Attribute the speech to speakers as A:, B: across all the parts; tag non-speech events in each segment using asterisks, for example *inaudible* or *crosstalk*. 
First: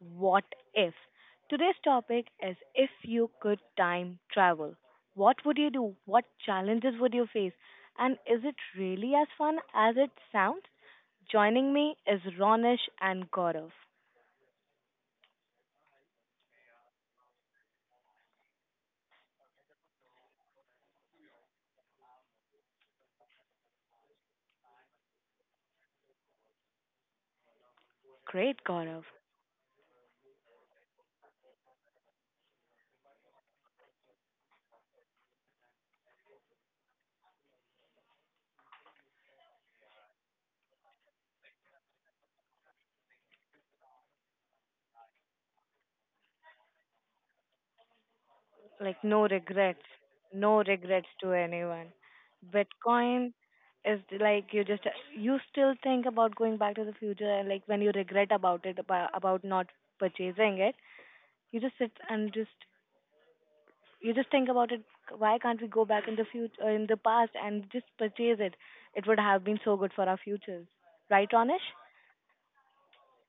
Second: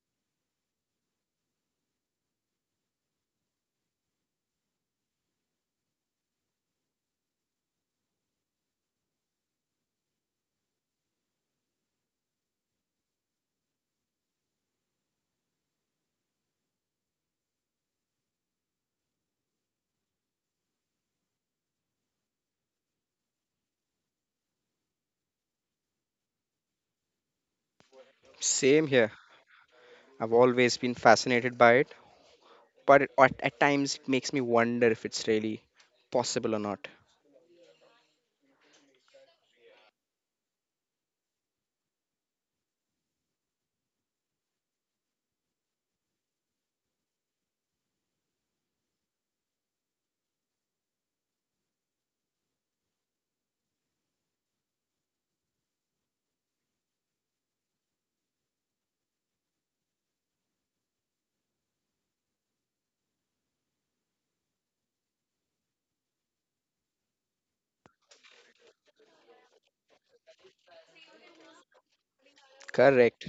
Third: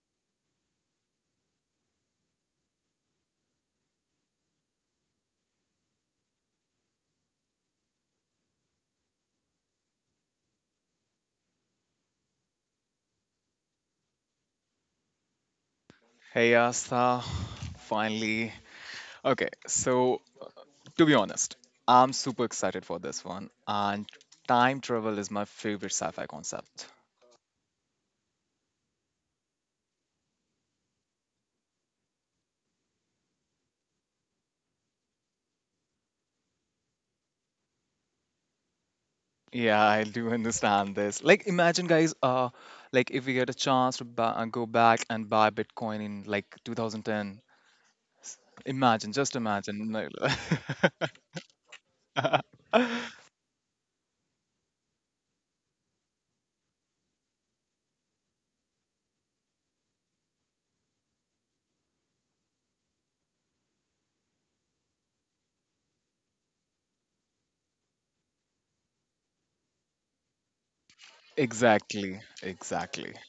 A: what if. Today's topic is, if you could time travel, what would you do? What challenges would you face? And is it really as fun as it sounds? Joining me is Ronish and Gaurav.
B: Hey Asa! Finally. Okay, so to be honest, I'm super excited for this one, and time travel is my favorite sci-fi concept.
A: Great,
C: Same
A: Gaurav.
C: here. I've always been fascinated by it, but at times it makes me wonder if it's really possible or not.
B: Yeah, I do understand this. Like, imagine, guys, like if we get a chance to buy, go back and buy Bitcoin in like 2010.
A: Like,
B: Imagine,
A: no
B: just
A: regrets,
B: imagine.
A: no regrets to anyone. Bitcoin is like you just, you still think about going back to the future, and like when you regret about it about not purchasing it, you just sit and just you just think about it. Why can't we go back in the future, in the past, and just purchase it? It would have been so good for our futures, right,
B: *laughs*
A: Ronish?
B: Exactly, exactly.
C: Correct.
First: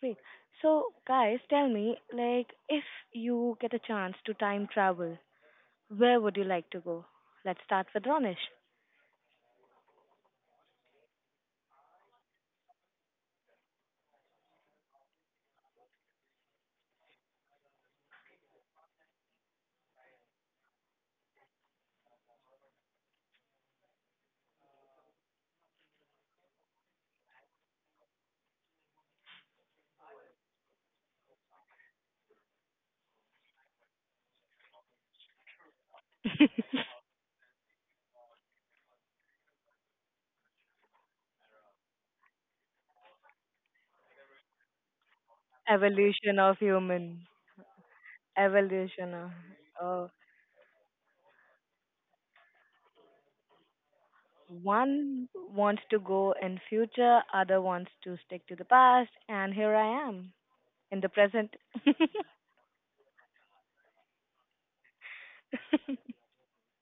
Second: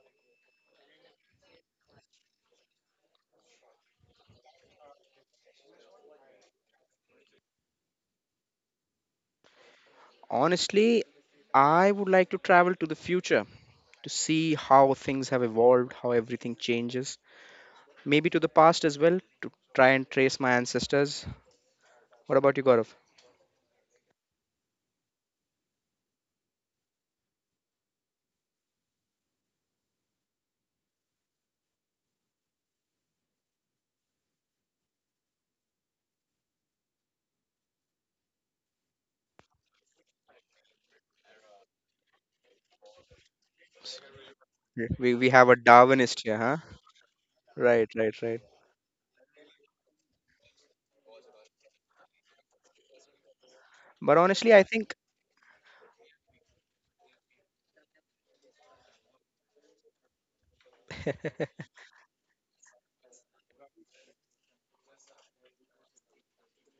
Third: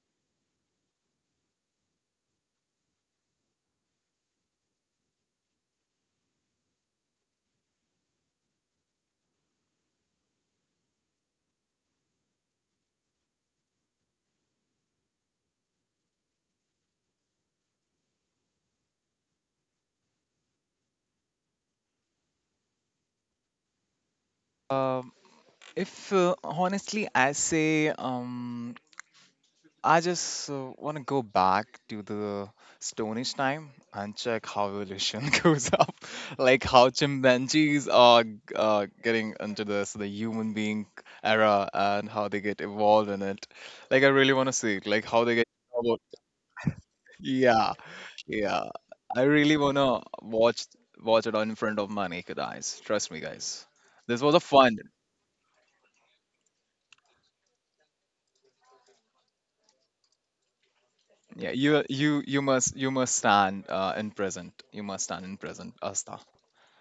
A: Great. So, guys, tell me, like, if you get a chance to time travel, where would you like to go? Let's start with Ronish.
C: Honestly, I would like to travel to the future to see how things have evolved, how everything changes. Maybe to the past as well to try and trace my ancestors. What about you, Gaurav?
B: Um, if honestly, I say I just want to go back to the Stone Age time and check how evolution *laughs* goes up, like
A: *laughs*
B: how chimpanzees are getting into this the human being era and how they get evolved in it. Like I really want to see it,
C: Yeah.
B: like
C: We
B: how
C: we
B: they get.
C: have a Darwinist here,
A: Evolution
C: huh?
A: of human.
B: Yeah,
C: Right, right, right.
B: yeah.
A: Evolution
B: I really wanna
A: of.
B: watch it on in front of my naked eyes. Trust me, guys.
C: But
B: This was a
C: honestly, I
B: fun.
C: think
A: One wants to go in future, other wants to stick to the past, and here I am in the present.
B: Yeah, you must you must stand in present. You must stand in present, Asta.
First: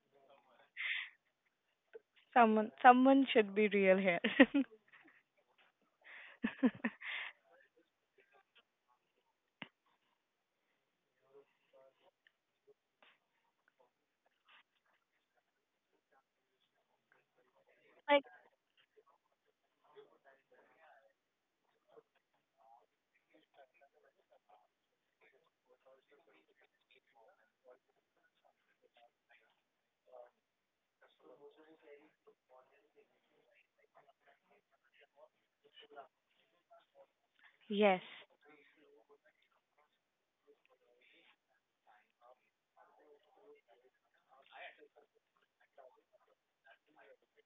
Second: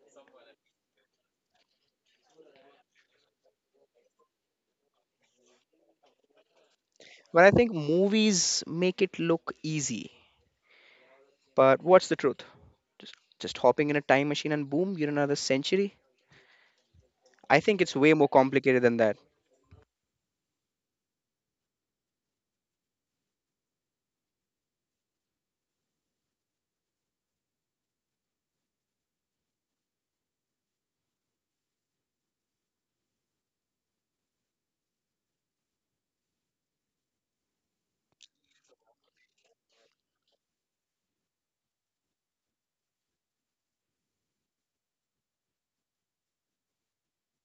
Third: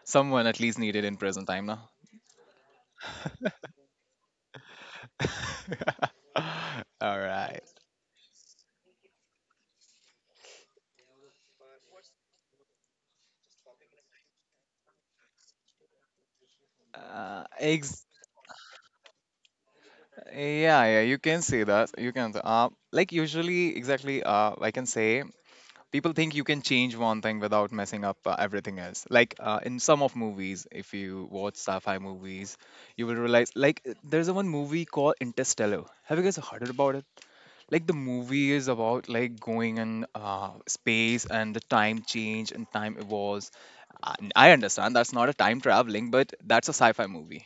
B: Someone at least needed in present time, no?
A: *laughs* Someone should be real here. *laughs*
B: *laughs*
A: Like,
B: All
C: but I
B: right.
C: think movies make it look easy. But what's the truth? Just, just hopping in a time machine and boom, you're in another century.
B: Uh,
C: I think it's
B: ex-
C: way more complicated than that.
B: yeah, yeah, you can say that. You can. Like usually, exactly. I can say people think you can change one thing without messing up everything else. Like in some of movies, if you watch sci-fi movies, you will realize like there's a one movie called Interstellar. Have you guys heard about it? Like the
A: yes,
B: movie is about like going in space and the time change and time evolves. I I understand that's not a time traveling, but that's a sci-fi movie,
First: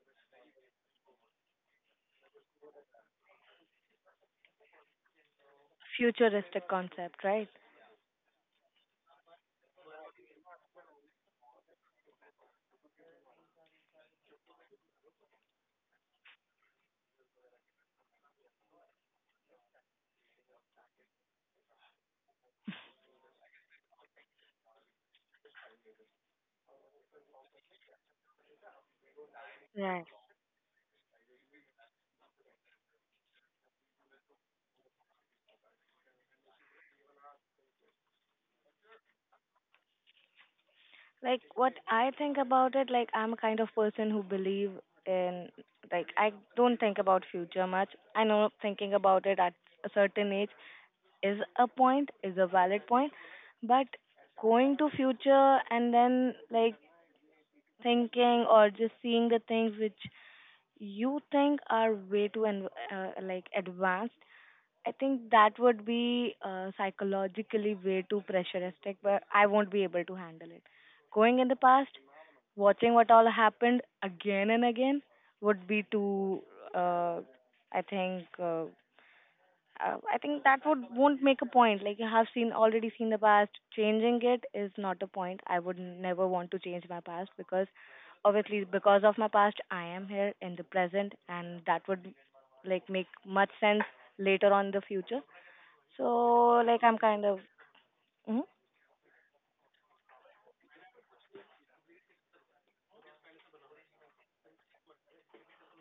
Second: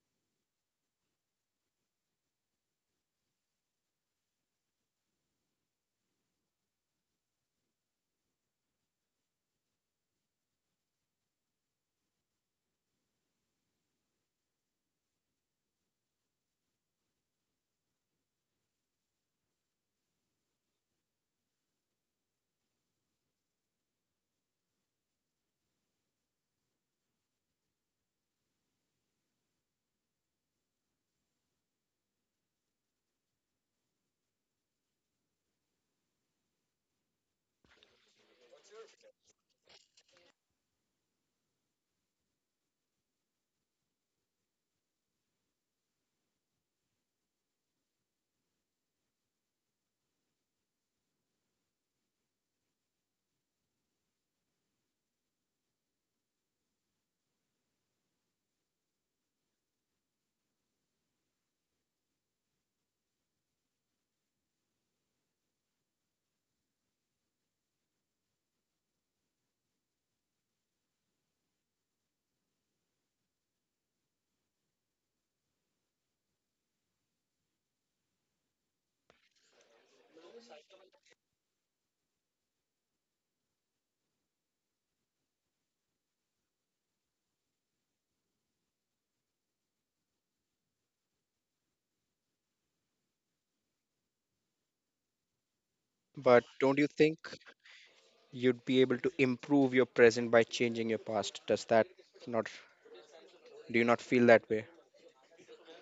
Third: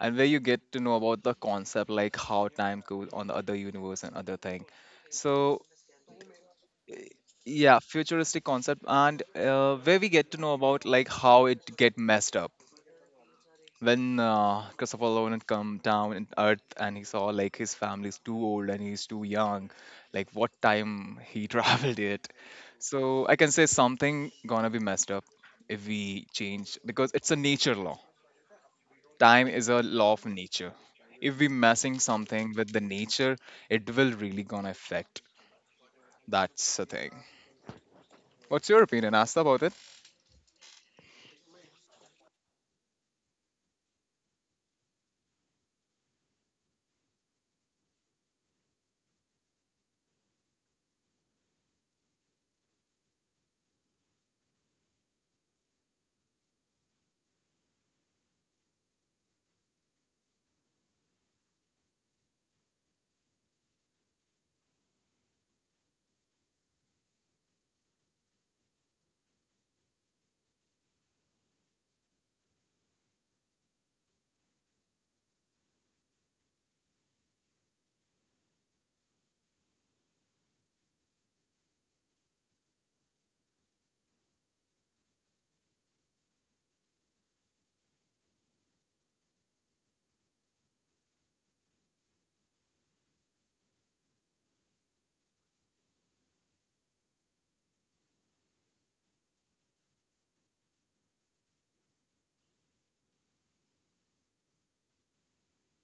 B: and where you get to know about the concept, like how time goes on the other universe and other thing. So,
A: futuristic
B: eh,
A: concept, right?
B: yeah, futuristic concept, and where we get to know about like how it get messed up when Christopher Nolan come down in Earth and he saw like his family's too old and he's too young, like what time he *laughs* traveled it. So I can say something gonna be messed up if we change because it's a nature law. Time is a
A: Right.
B: law of nature. If we messing something with the nature, it will really gonna affect. That's the thing. What's your opinion, Asta, about it?
A: Like, what I think about it, like, I'm a kind of person who believe in, like, I don't think about future much. I know thinking about it at a certain age is a point, is a valid point, but going to future and then, like, thinking or just seeing the things which you think are way too and like advanced, I think that would be psychologically way too pressuristic, but I won't be able to handle it. Going in the past, watching what all happened again and again would be too. Uh, I think. I think that would won't make a point. Like, you have seen, already seen the past, changing it is not a point. I would never want to change my past because, obviously, because of my past, I am here in the present, and that would like make much sense later on in the future,
C: But
A: so,
C: don't
A: like,
C: you
A: I'm
C: think
A: kind of, hmm.
C: you'd be able to improve your present by changing your past? Does that not, do you not feel that way?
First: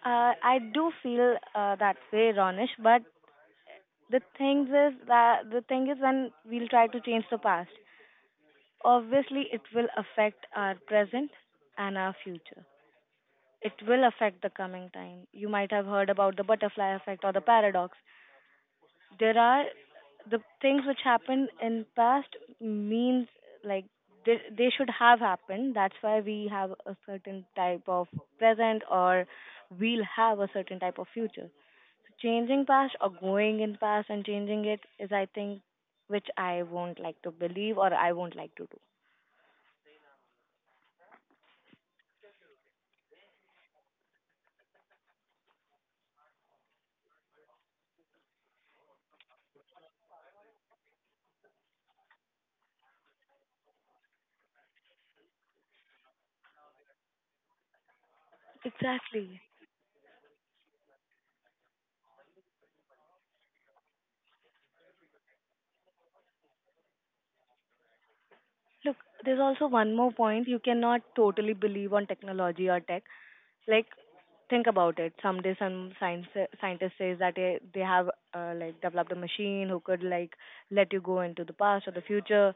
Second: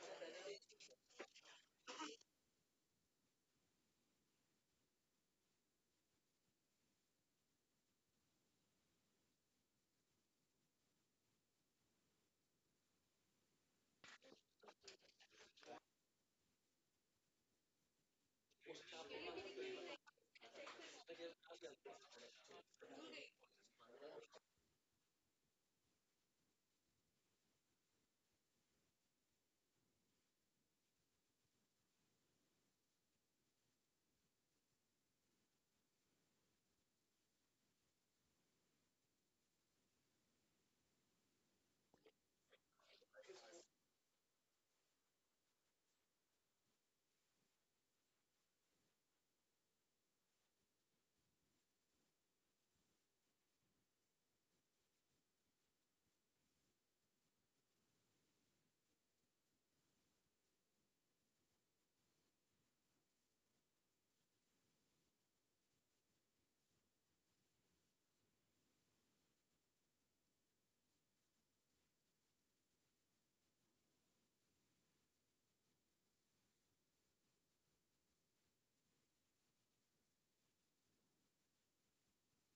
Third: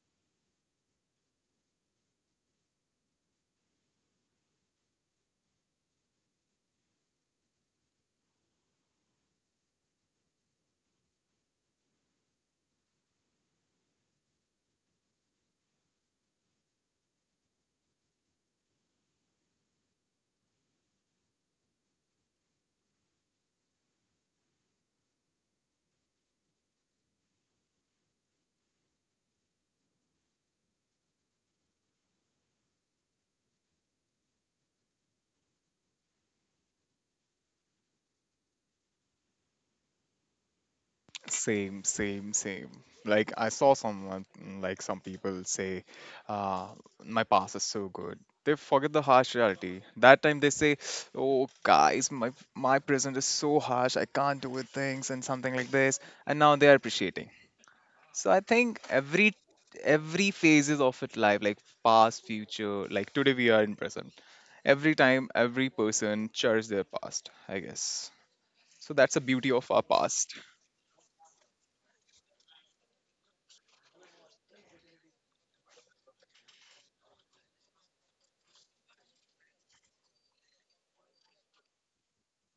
A: I do feel that way, Ronish. But the thing is, when we'll try to change the past, obviously it will affect our present and our future. It will affect the coming time. You might have heard about the butterfly effect or the paradox. There are the things which happened in past means, like, they should have happened, that's why we have a certain type of present, or we'll have a certain type of future. Changing past, or going in past and changing it, is, I think, which I won't like to believe or I won't like to do.
B: Same, same, same. Like I saw someone, like some people say, uh, my past is so good. They forget the harsh reality. That time they say, "Oh, guys, my present is so harsh. I can't do with things and something like this." And now they are appreciating. So I think every
A: Exactly.
B: every phases of it life, like past, future, like today we are in present. Every time, every person cherish their past, I guess. So that's the
A: Look,
B: beauty of
A: there's
B: our
A: also one
B: past.
A: more point. You cannot totally believe on technology or tech. Like, think about it, someday some science scientist says that they have like developed a machine who could like let you go into the past or the future.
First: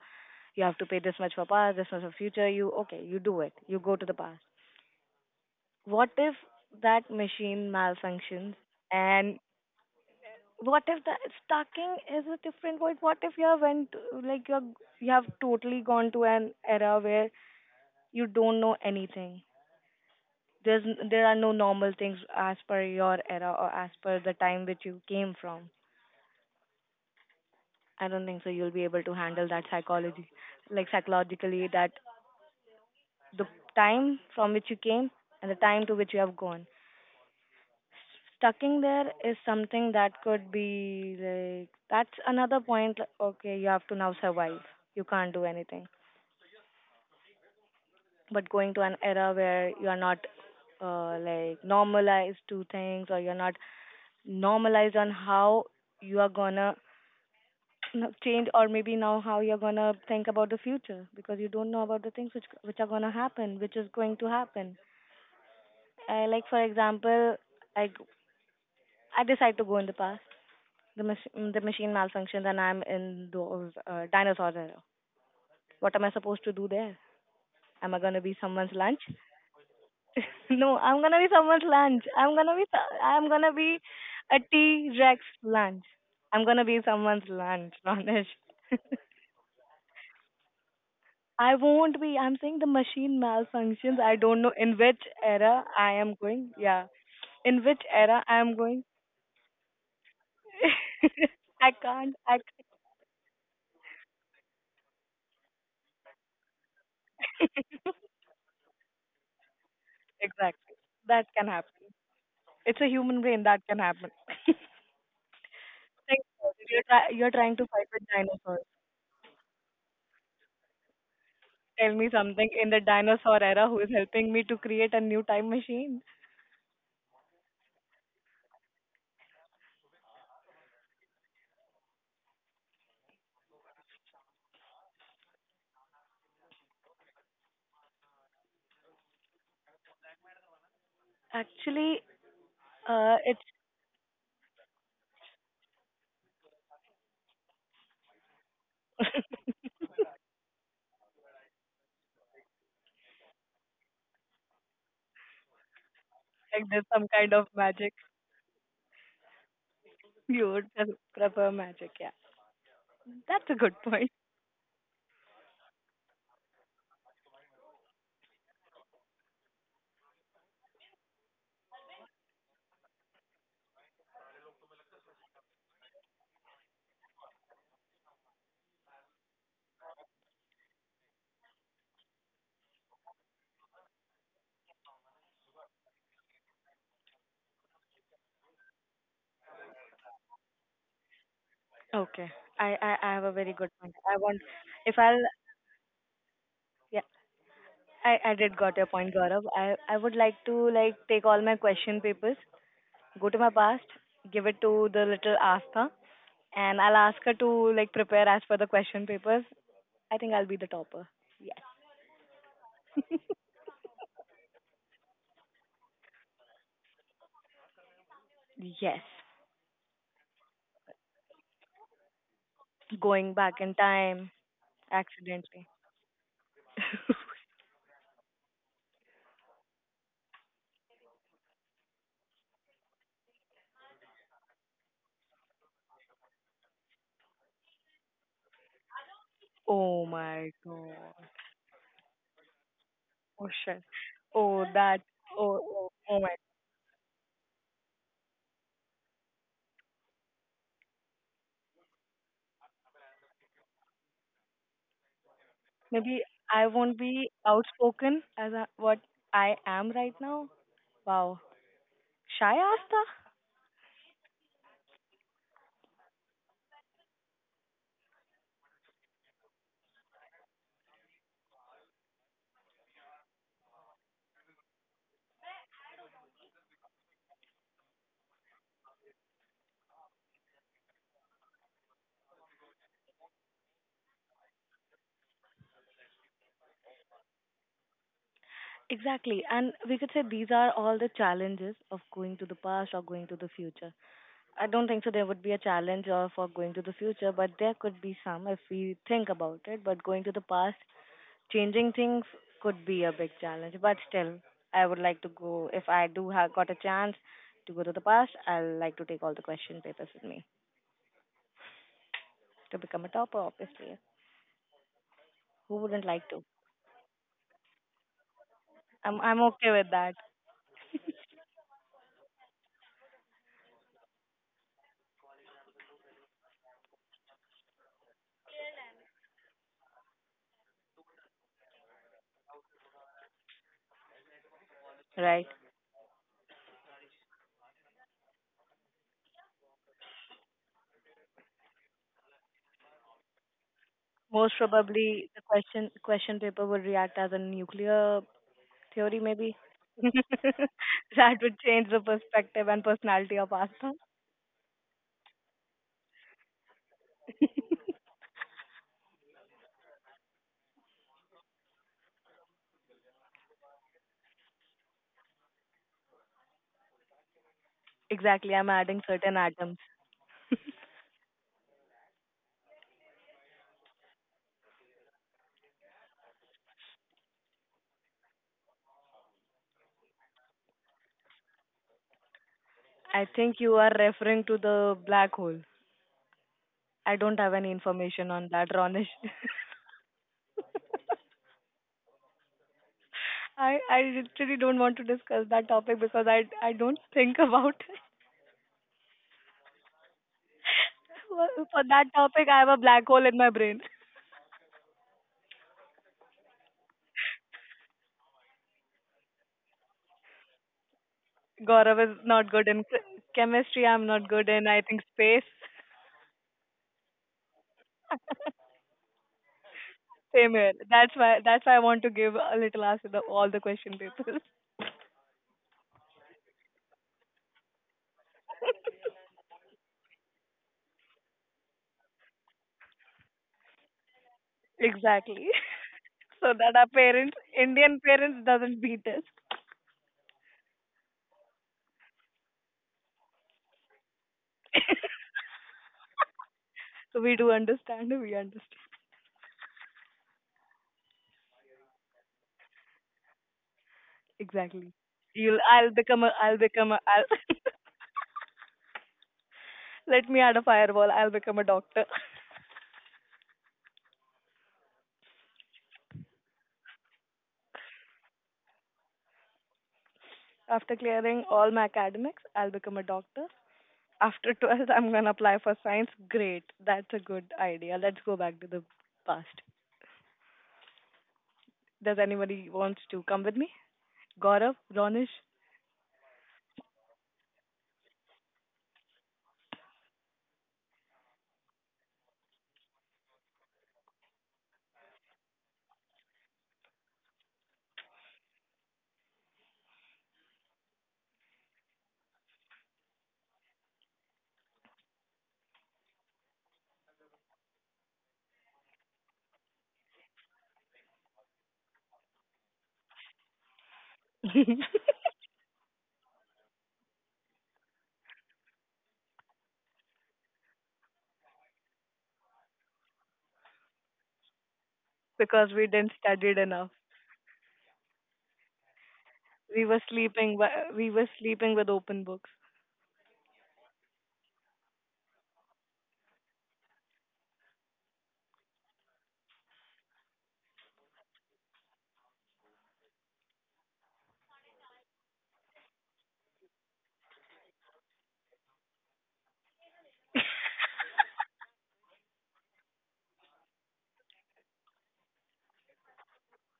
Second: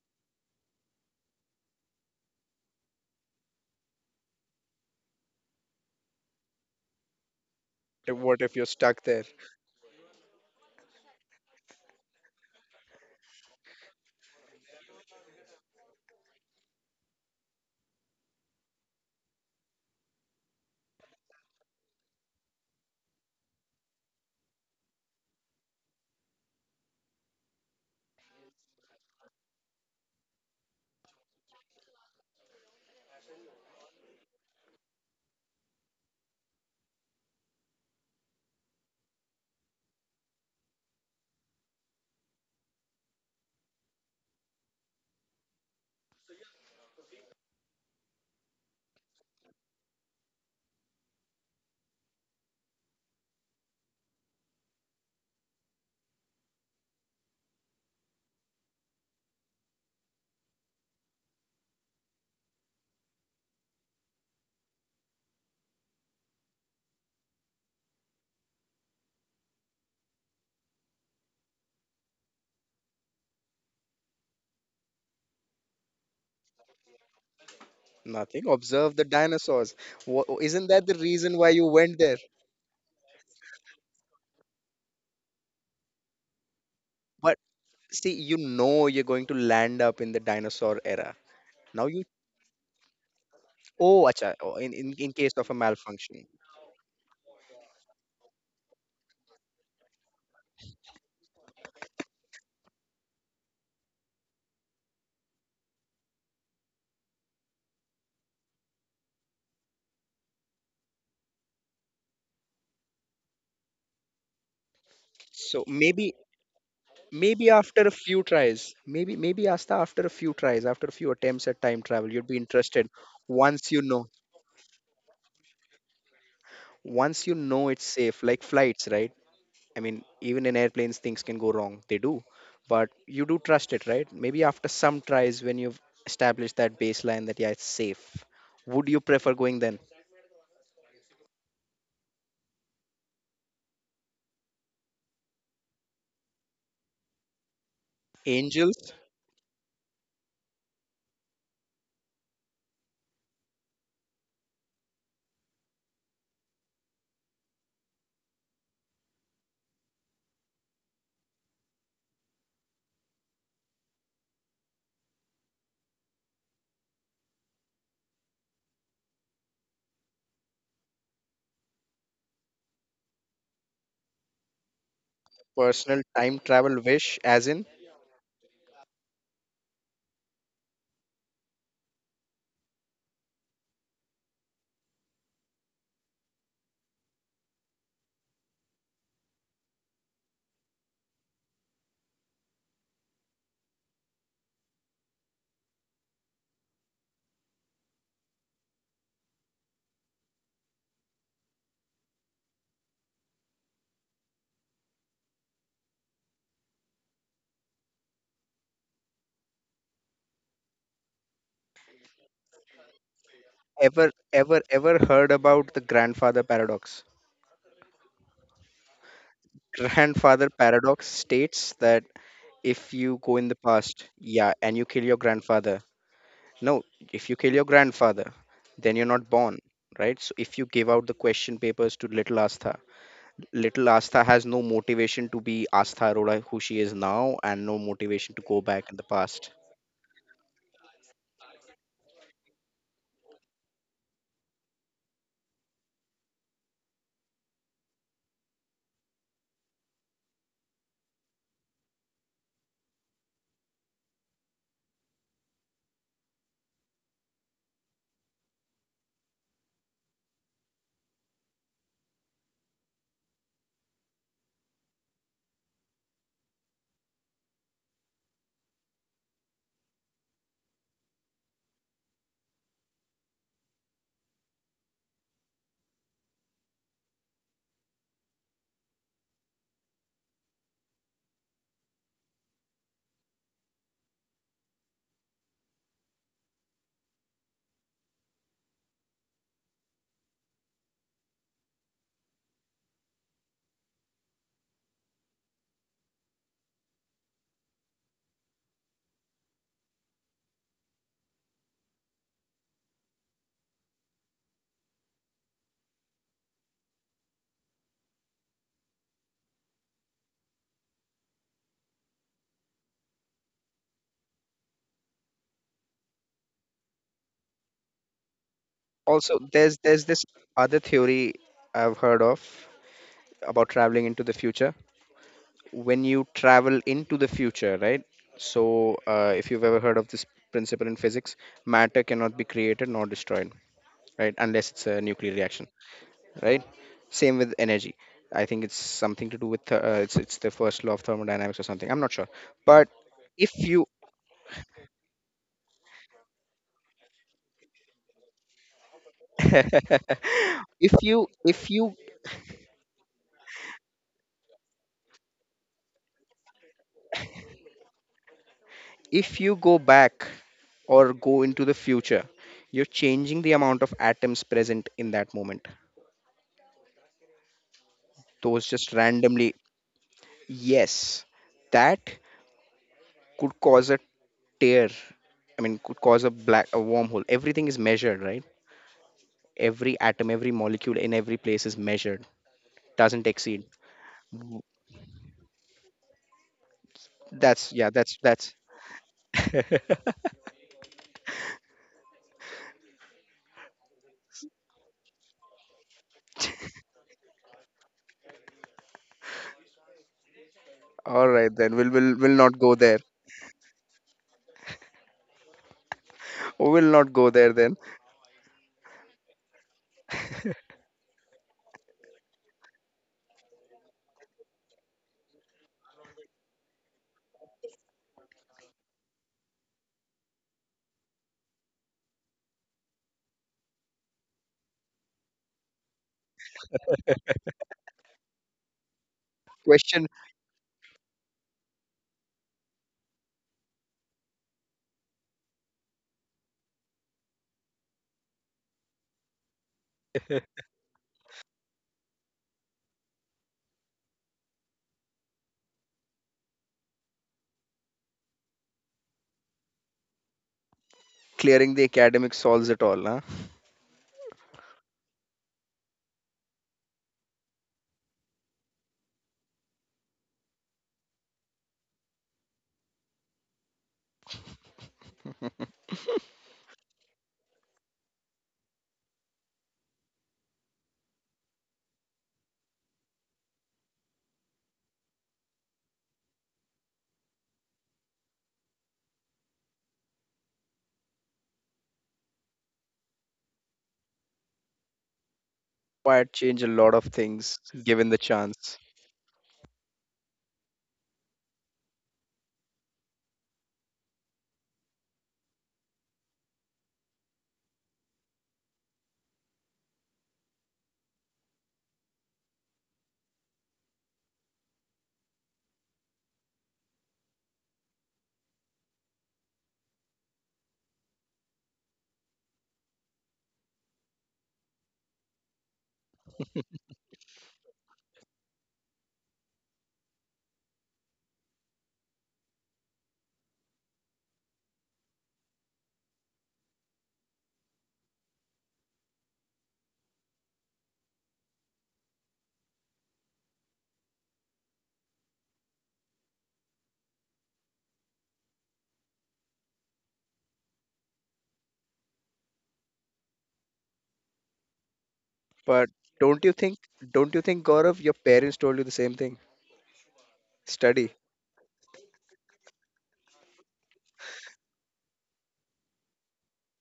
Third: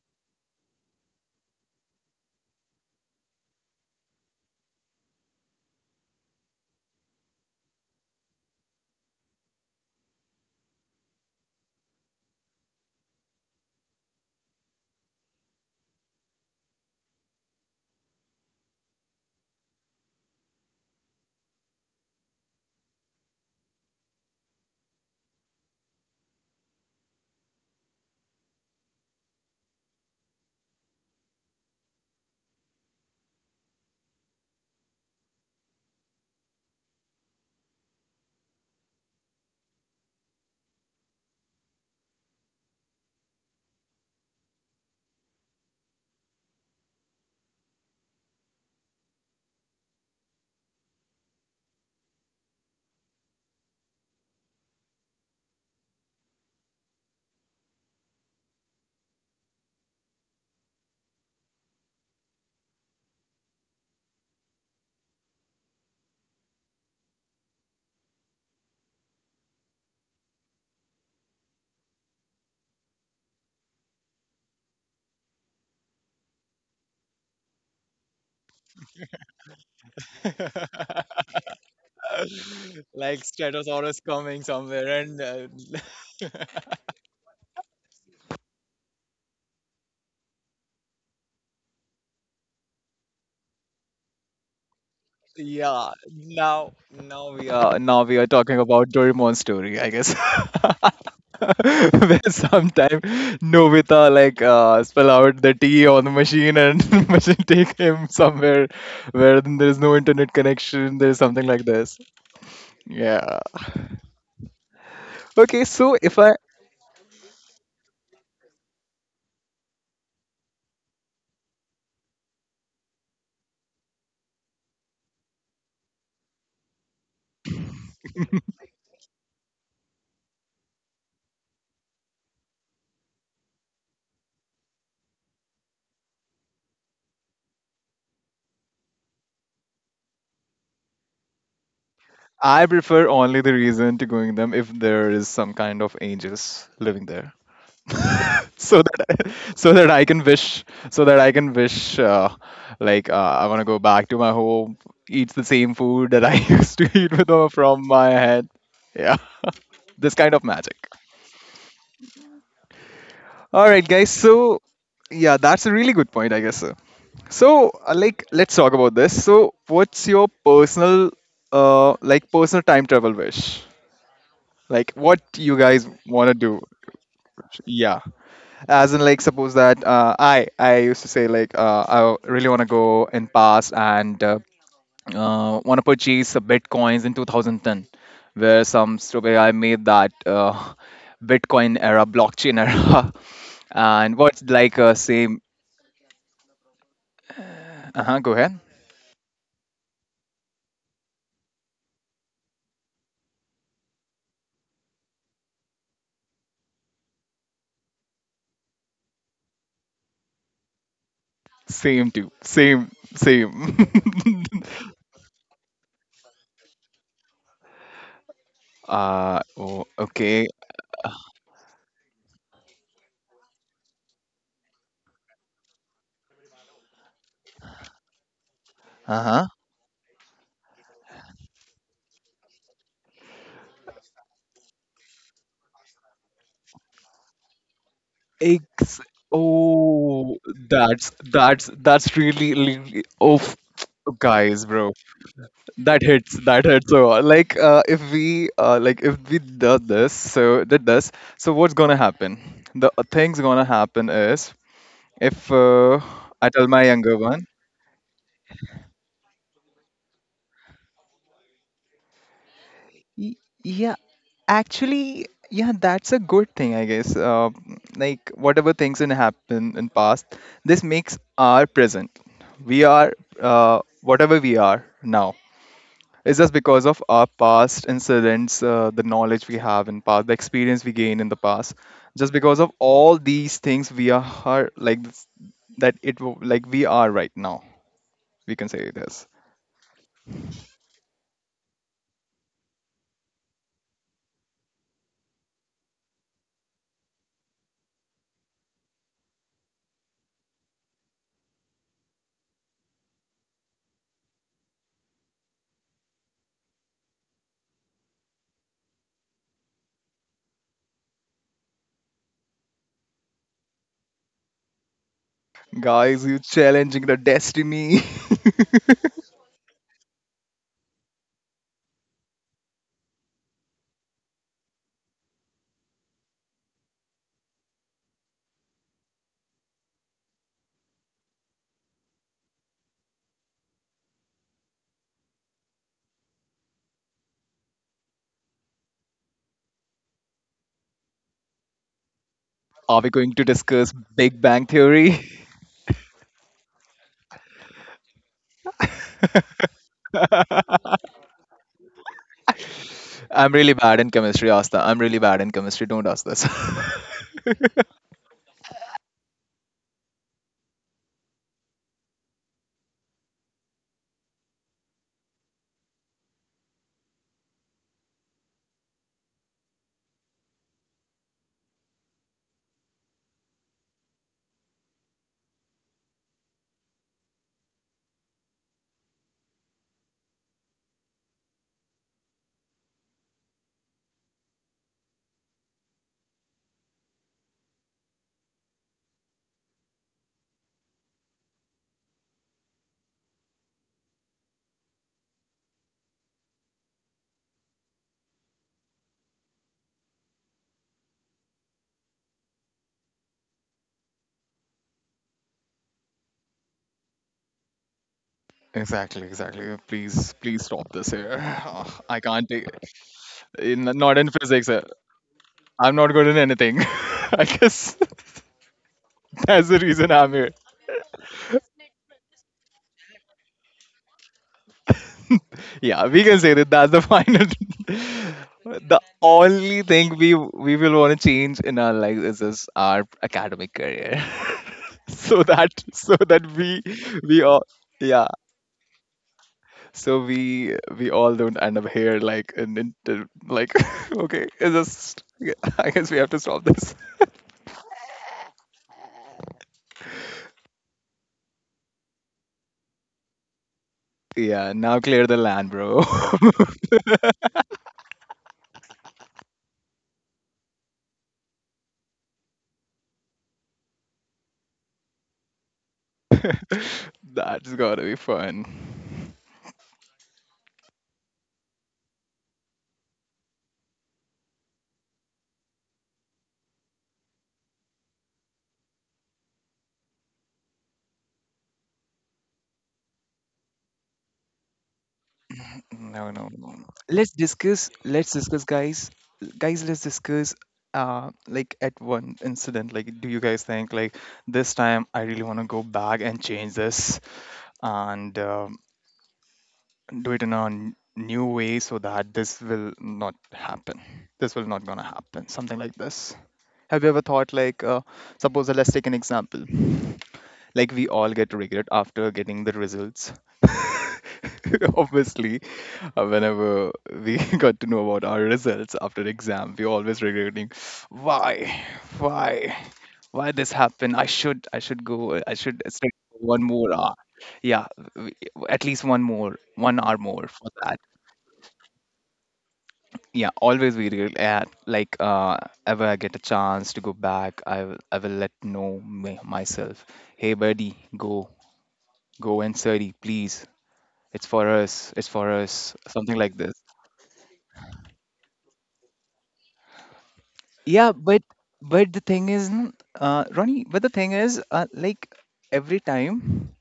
A: You have to pay this much for past, this much for future. You okay, you do it, you go to the past. What if that machine
C: If- What
A: malfunctions,
C: if you're stuck there?
A: and what if the stacking is a different word, what if you have went, like, you have totally gone to an era where you don't know anything? There's there are no normal things as per your era or as per the time which you came from. I don't think so you'll be able to handle that psychology, like, psychologically, that the time from which you came and the time to which you have gone. Stucking there is something that could be like, that's another point. Like, okay, you have to now survive. You can't do anything. But going to an era where you are not like normalized to things, or you're not normalized on how you are gonna change, or maybe now how you're gonna think about the future because you don't know about the things which are gonna happen, which is going to happen. I, like, for example, I g- I decide to go in the past. The the machine malfunctions, and I'm in those dinosaur era. What am I supposed to do there? Am I gonna be
C: Nothing.
A: someone's
C: Observe
A: lunch?
C: the dinosaurs. Wha-
A: *laughs*
C: Isn't
A: No,
C: that the
A: I'm gonna be
C: reason why
A: someone's
C: you went
A: lunch.
C: there?
A: I'm gonna be
B: *laughs* like
A: I'm gonna be
B: Stratosaurus
A: a
B: coming
A: T
B: somewhere
A: Rex
B: and
A: lunch. I'm
B: *laughs*
A: gonna be someone's
C: But
A: lunch, *laughs*
C: see,
A: Ronesh.
C: you know you're going to land up in the dinosaur era.
A: I
C: Now
A: won't
C: you,
A: be. I'm saying the machine malfunctions.
C: oh,
A: I
C: acha,
A: don't know
C: oh, in,
A: in
C: in,
A: which
C: in case of a
A: era
B: Yeah,
A: I am
C: malfunction.
A: going.
B: now
A: Yeah,
B: now we
A: in
B: are
A: which
B: now we
A: era
B: are
A: I am
B: talking
A: going.
B: about Doraemon's story, I guess. *laughs*
A: *laughs* I can't.
B: Where
A: I can't.
B: sometime Nobita like spell out the tea on the machine and *laughs* machine take him somewhere where there is no internet
A: Exactly.
B: connection. There is
A: That
B: something
A: can
B: like
A: happen.
B: this.
A: It's a human
B: Yeah.
A: brain. That can happen.
C: So
B: Okay, so
C: maybe
B: if
A: Think
B: I
A: about it. You're
C: Maybe
A: trying to
C: after
A: fight
C: a
A: with
C: few
A: dinosaurs.
C: tries, maybe Asta after a few tries, after a few attempts at time
A: Tell me
C: travel, you'd be
A: something, in the
C: interested.
A: dinosaur era,
C: Once
A: who
C: you
A: is
C: know,
A: helping me to create a new time machine.
C: once you know it's safe, like flights, right? I mean, even in airplanes, things can go wrong. They do, but you do trust it, right? Maybe after some tries, when you've established that baseline that yeah, it's safe, would you prefer going then?
A: Actually,
B: I prefer only
A: it's
B: the reason to going them if there is some kind of angels living there. So
C: Angels,
A: *laughs*
B: that *laughs* so that I can wish so that I can wish I want to go back to my home, eat the same food that I *laughs*
A: like
B: used
A: there's
B: to
A: some
B: eat with
A: kind of
B: her from
A: magic.
B: my head. Yeah, *laughs* this kind of
A: You would
B: magic.
A: prefer magic. Yeah, that's a
B: All
A: good
B: right, guys.
A: point.
B: So yeah, that's a really good point, I guess. So, so like, let's talk about this. So, what's your personal personal time travel wish? Like, what you guys
C: personal
B: want to
C: time
B: do?
C: travel wish, as in
B: Yeah. As in like suppose that I used to say like I really want to go in past and want to purchase the bitcoins in 2010 where some stupid guy made that *laughs* bitcoin era
A: Okay.
B: blockchain era
A: I have a very
B: *laughs*
A: good point.
B: and
A: I want,
B: what's like
A: if I'll,
B: same.
A: yeah,
B: Uh-huh, go
A: I did
B: ahead.
A: got your point, Gaurav. I would like to, like, take all my question papers, go to my past, give it to the little Astha, and I'll ask her to like prepare as per the question papers. I think I'll be the topper. Yes.
B: Same, too, same, same.
C: ever
B: *laughs*
C: ever ever heard about the grandfather paradox?
A: Yes.
B: Oh, okay.
C: Grandfather paradox states that if you
A: Going
C: go in the
A: back in
C: past,
A: time
C: yeah, and you kill your
A: accidentally.
C: grandfather. No,
A: *laughs*
C: if you kill your grandfather, then you're not
B: Uh-huh.
C: born, right? So if you give out the question papers to little Astha has no motivation to be Astha Arora who she is now and no motivation to go back in
B: Ex-
C: the past.
A: Oh
B: oh,
A: my god.
B: that's really, really, oh.
A: Oh shit.
B: *tsk* Guys,
A: Oh
B: bro,
A: that, oh oh,
B: that
A: oh
B: hits.
A: my.
B: That hits. So, like, if we, like, if we do this, so did this, so what's gonna happen? The thing's gonna happen is if
A: Maybe
B: I
A: I
B: tell my
A: won't
B: younger
A: be
B: one,
A: outspoken as I, what I am right now. Wow. Shy Asta?
B: y- yeah, actually, yeah, that's a good thing, I guess. Like, whatever things in happen in past, this makes our present. We are whatever we are now. It's just because of our past incidents, the knowledge we have in past, the experience we gain in the past. Just because of all these things, we are that. Like we are right now. We can say this,
A: Exactly. And we could say these are all the challenges of going to the past or going to the future. I don't think so there would be a challenge or for going to the future, but there could be some if we think about it. But going to the past, changing things could be a big challenge. But still, I would like to go. If I do have got a chance to go to the past, I'll like to take all the question papers with me to become a topper, obviously. Who wouldn't
B: guys.
A: like
B: You
A: to?
B: challenging the destiny. *laughs*
A: I'm
C: Also,
A: I'm okay
C: there's
A: with
C: there's
A: that,
C: this other theory I've heard of about traveling into the future. When you travel into the future, right? So if you've ever heard of this principle in physics, matter cannot be created nor destroyed, right? Unless it's a nuclear
A: right?
C: reaction, right? Same with energy. I think it's something to do with it's the first law of thermodynamics or something. I'm not sure, but
B: Are we going to
C: if you
B: discuss Big
A: Most
B: Bang Theory?
A: probably the question paper would react as a nuclear theory maybe. *laughs*
C: *laughs* if you
A: That would
C: if
A: change
C: you
A: the perspective and
B: *laughs*
A: personality of
B: I'm really
A: Asta.
B: bad in chemistry, Asta. I'm really bad in chemistry. Don't ask this. *laughs*
C: if you go back or go into the future, you're changing the amount of atoms present in that moment.
A: Exactly,
C: Those
A: I'm
C: just
A: adding certain
C: randomly,
A: atoms.
C: yes, that could cause a tear. I mean, could cause a black a wormhole. Everything is measured, right? Every atom every molecule in every place is measured doesn't
A: I
C: exceed.
A: think you are
C: W-
A: referring to the black hole. I don't
C: that's
A: have any
C: yeah
A: information
C: that's
A: on that, Ronish. *laughs*
C: *laughs*
A: I literally don't want to discuss that topic because I don't think about. *laughs*
C: All right then
A: For
C: we'll
A: that
C: we'll, we'll
A: topic,
C: not
A: I have
C: go
A: a
C: there.
A: black hole in my brain.
C: We'll not go there then.
B: Exactly, exactly. Please, please stop this here.
A: Gaurav
B: *sighs*
A: is
B: I can't
A: not good
B: take it.
A: in
B: In,
A: chemistry. I'm
B: not
A: not
B: in
A: good in,
B: physics.
A: I think, space.
B: I'm not good in anything. *laughs* I guess. That's the reason I'm here.
A: Same here. That's why. That's why I want to give a little answer to all the question papers.
B: *laughs* Yeah, we can say that that's the final. *laughs* The only
C: Question,
B: thing we will want to change in our lives is our academic career,
A: *laughs*
B: *laughs* so
A: Exactly. *laughs*
B: that so that
A: So that our parents,
B: we all
A: Indian
B: yeah
A: parents, doesn't beat us.
B: so we all don't end up here like like *laughs* okay it's just yeah, *laughs* I guess we have to stop this.
A: So we do understand. We understand
C: clearing the academic solves it all, huh?
B: Yeah,
A: exactly.
B: now clear the
A: You'll.
B: land,
A: I'll
B: bro.
A: become a. I'll become a. I'll, *laughs* let me add a fireball. I'll become a doctor.
C: *laughs*
B: *laughs* That's gotta be fun.
A: *laughs* After clearing all my academics, I'll become a doctor. After 12th, I'm gonna apply for science. Great. That's a good idea. Let's go back to the past. Does anybody wants to come with me? Gaurav, Ronish,
B: No,
C: Might
B: no,
C: change a
B: no.
C: lot of
B: Let's
C: things
B: discuss.
C: given the
B: Let's discuss,
C: chance.
B: guys. Guys, let's discuss. Like at one incident, like, do you guys think like this time I really want to go back and change this and do it in a new way so that this will not happen. This will not gonna happen. Something like this. Have you ever thought like, suppose let's take an example. Like we all get regret after getting the results. *laughs* Obviously, whenever we *laughs* got to know about our results after exam, we always regretting, why, why, why this happened? I should
A: *laughs*
B: go, I
A: because
B: should
A: we
B: stay
A: didn't studied
B: one
A: enough.
B: more hour. Yeah, we- at least one more,
A: We
B: one
A: were
B: hour more
A: sleeping.
B: for that.
A: We were sleeping with open books.
B: Yeah, always we regret. Yeah, like ever I get a chance to go back, I will let know myself. Hey buddy, go, go and Surrey, please. It's for us. It's for
C: But
B: us. Something
C: don't you
B: like this.
C: think don't you think Gaurav your parents told you the same thing,
B: Yeah,
C: study?
B: but the thing is, Ronnie. But the thing is, like every time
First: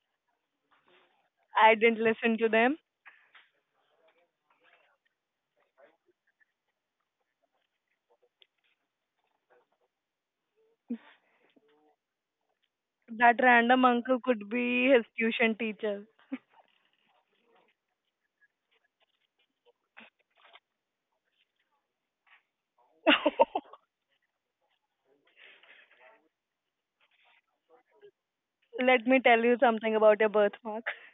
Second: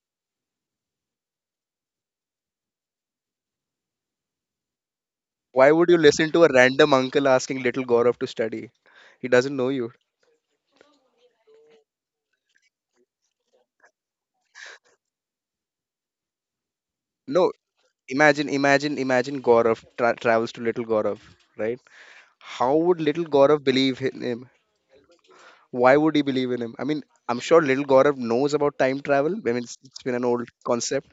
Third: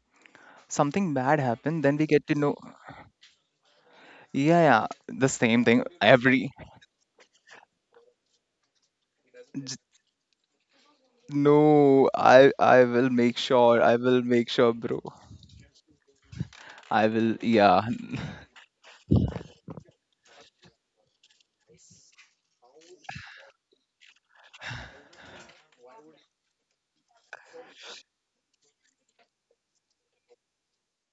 B: something bad
A: I
B: happened, then
A: didn't
B: we get to
A: listen to
B: know.
A: them.
B: Yeah, yeah, the same
C: Why
B: thing
C: would you listen to
B: every.
C: a random uncle asking little Gaurav to study? He doesn't know
B: J-
C: you.
B: No, I will make
A: That
B: sure.
A: random
B: I
A: uncle
B: will
A: could
B: make sure,
A: be
B: bro.
A: his tuition teacher.
B: I will.
C: No.
B: Yeah.
C: Imagine Gaurav travels to little Gaurav, right? How would little Gaurav
A: *laughs*
C: believe in him? Why would he believe in him? I mean, I'm sure little Gaurav knows about time
A: Let me
C: travel.
A: tell
C: I
A: you
C: mean, it's,
A: something
C: it's been
A: about
C: an
A: your
C: old
A: birthmark,
C: concept.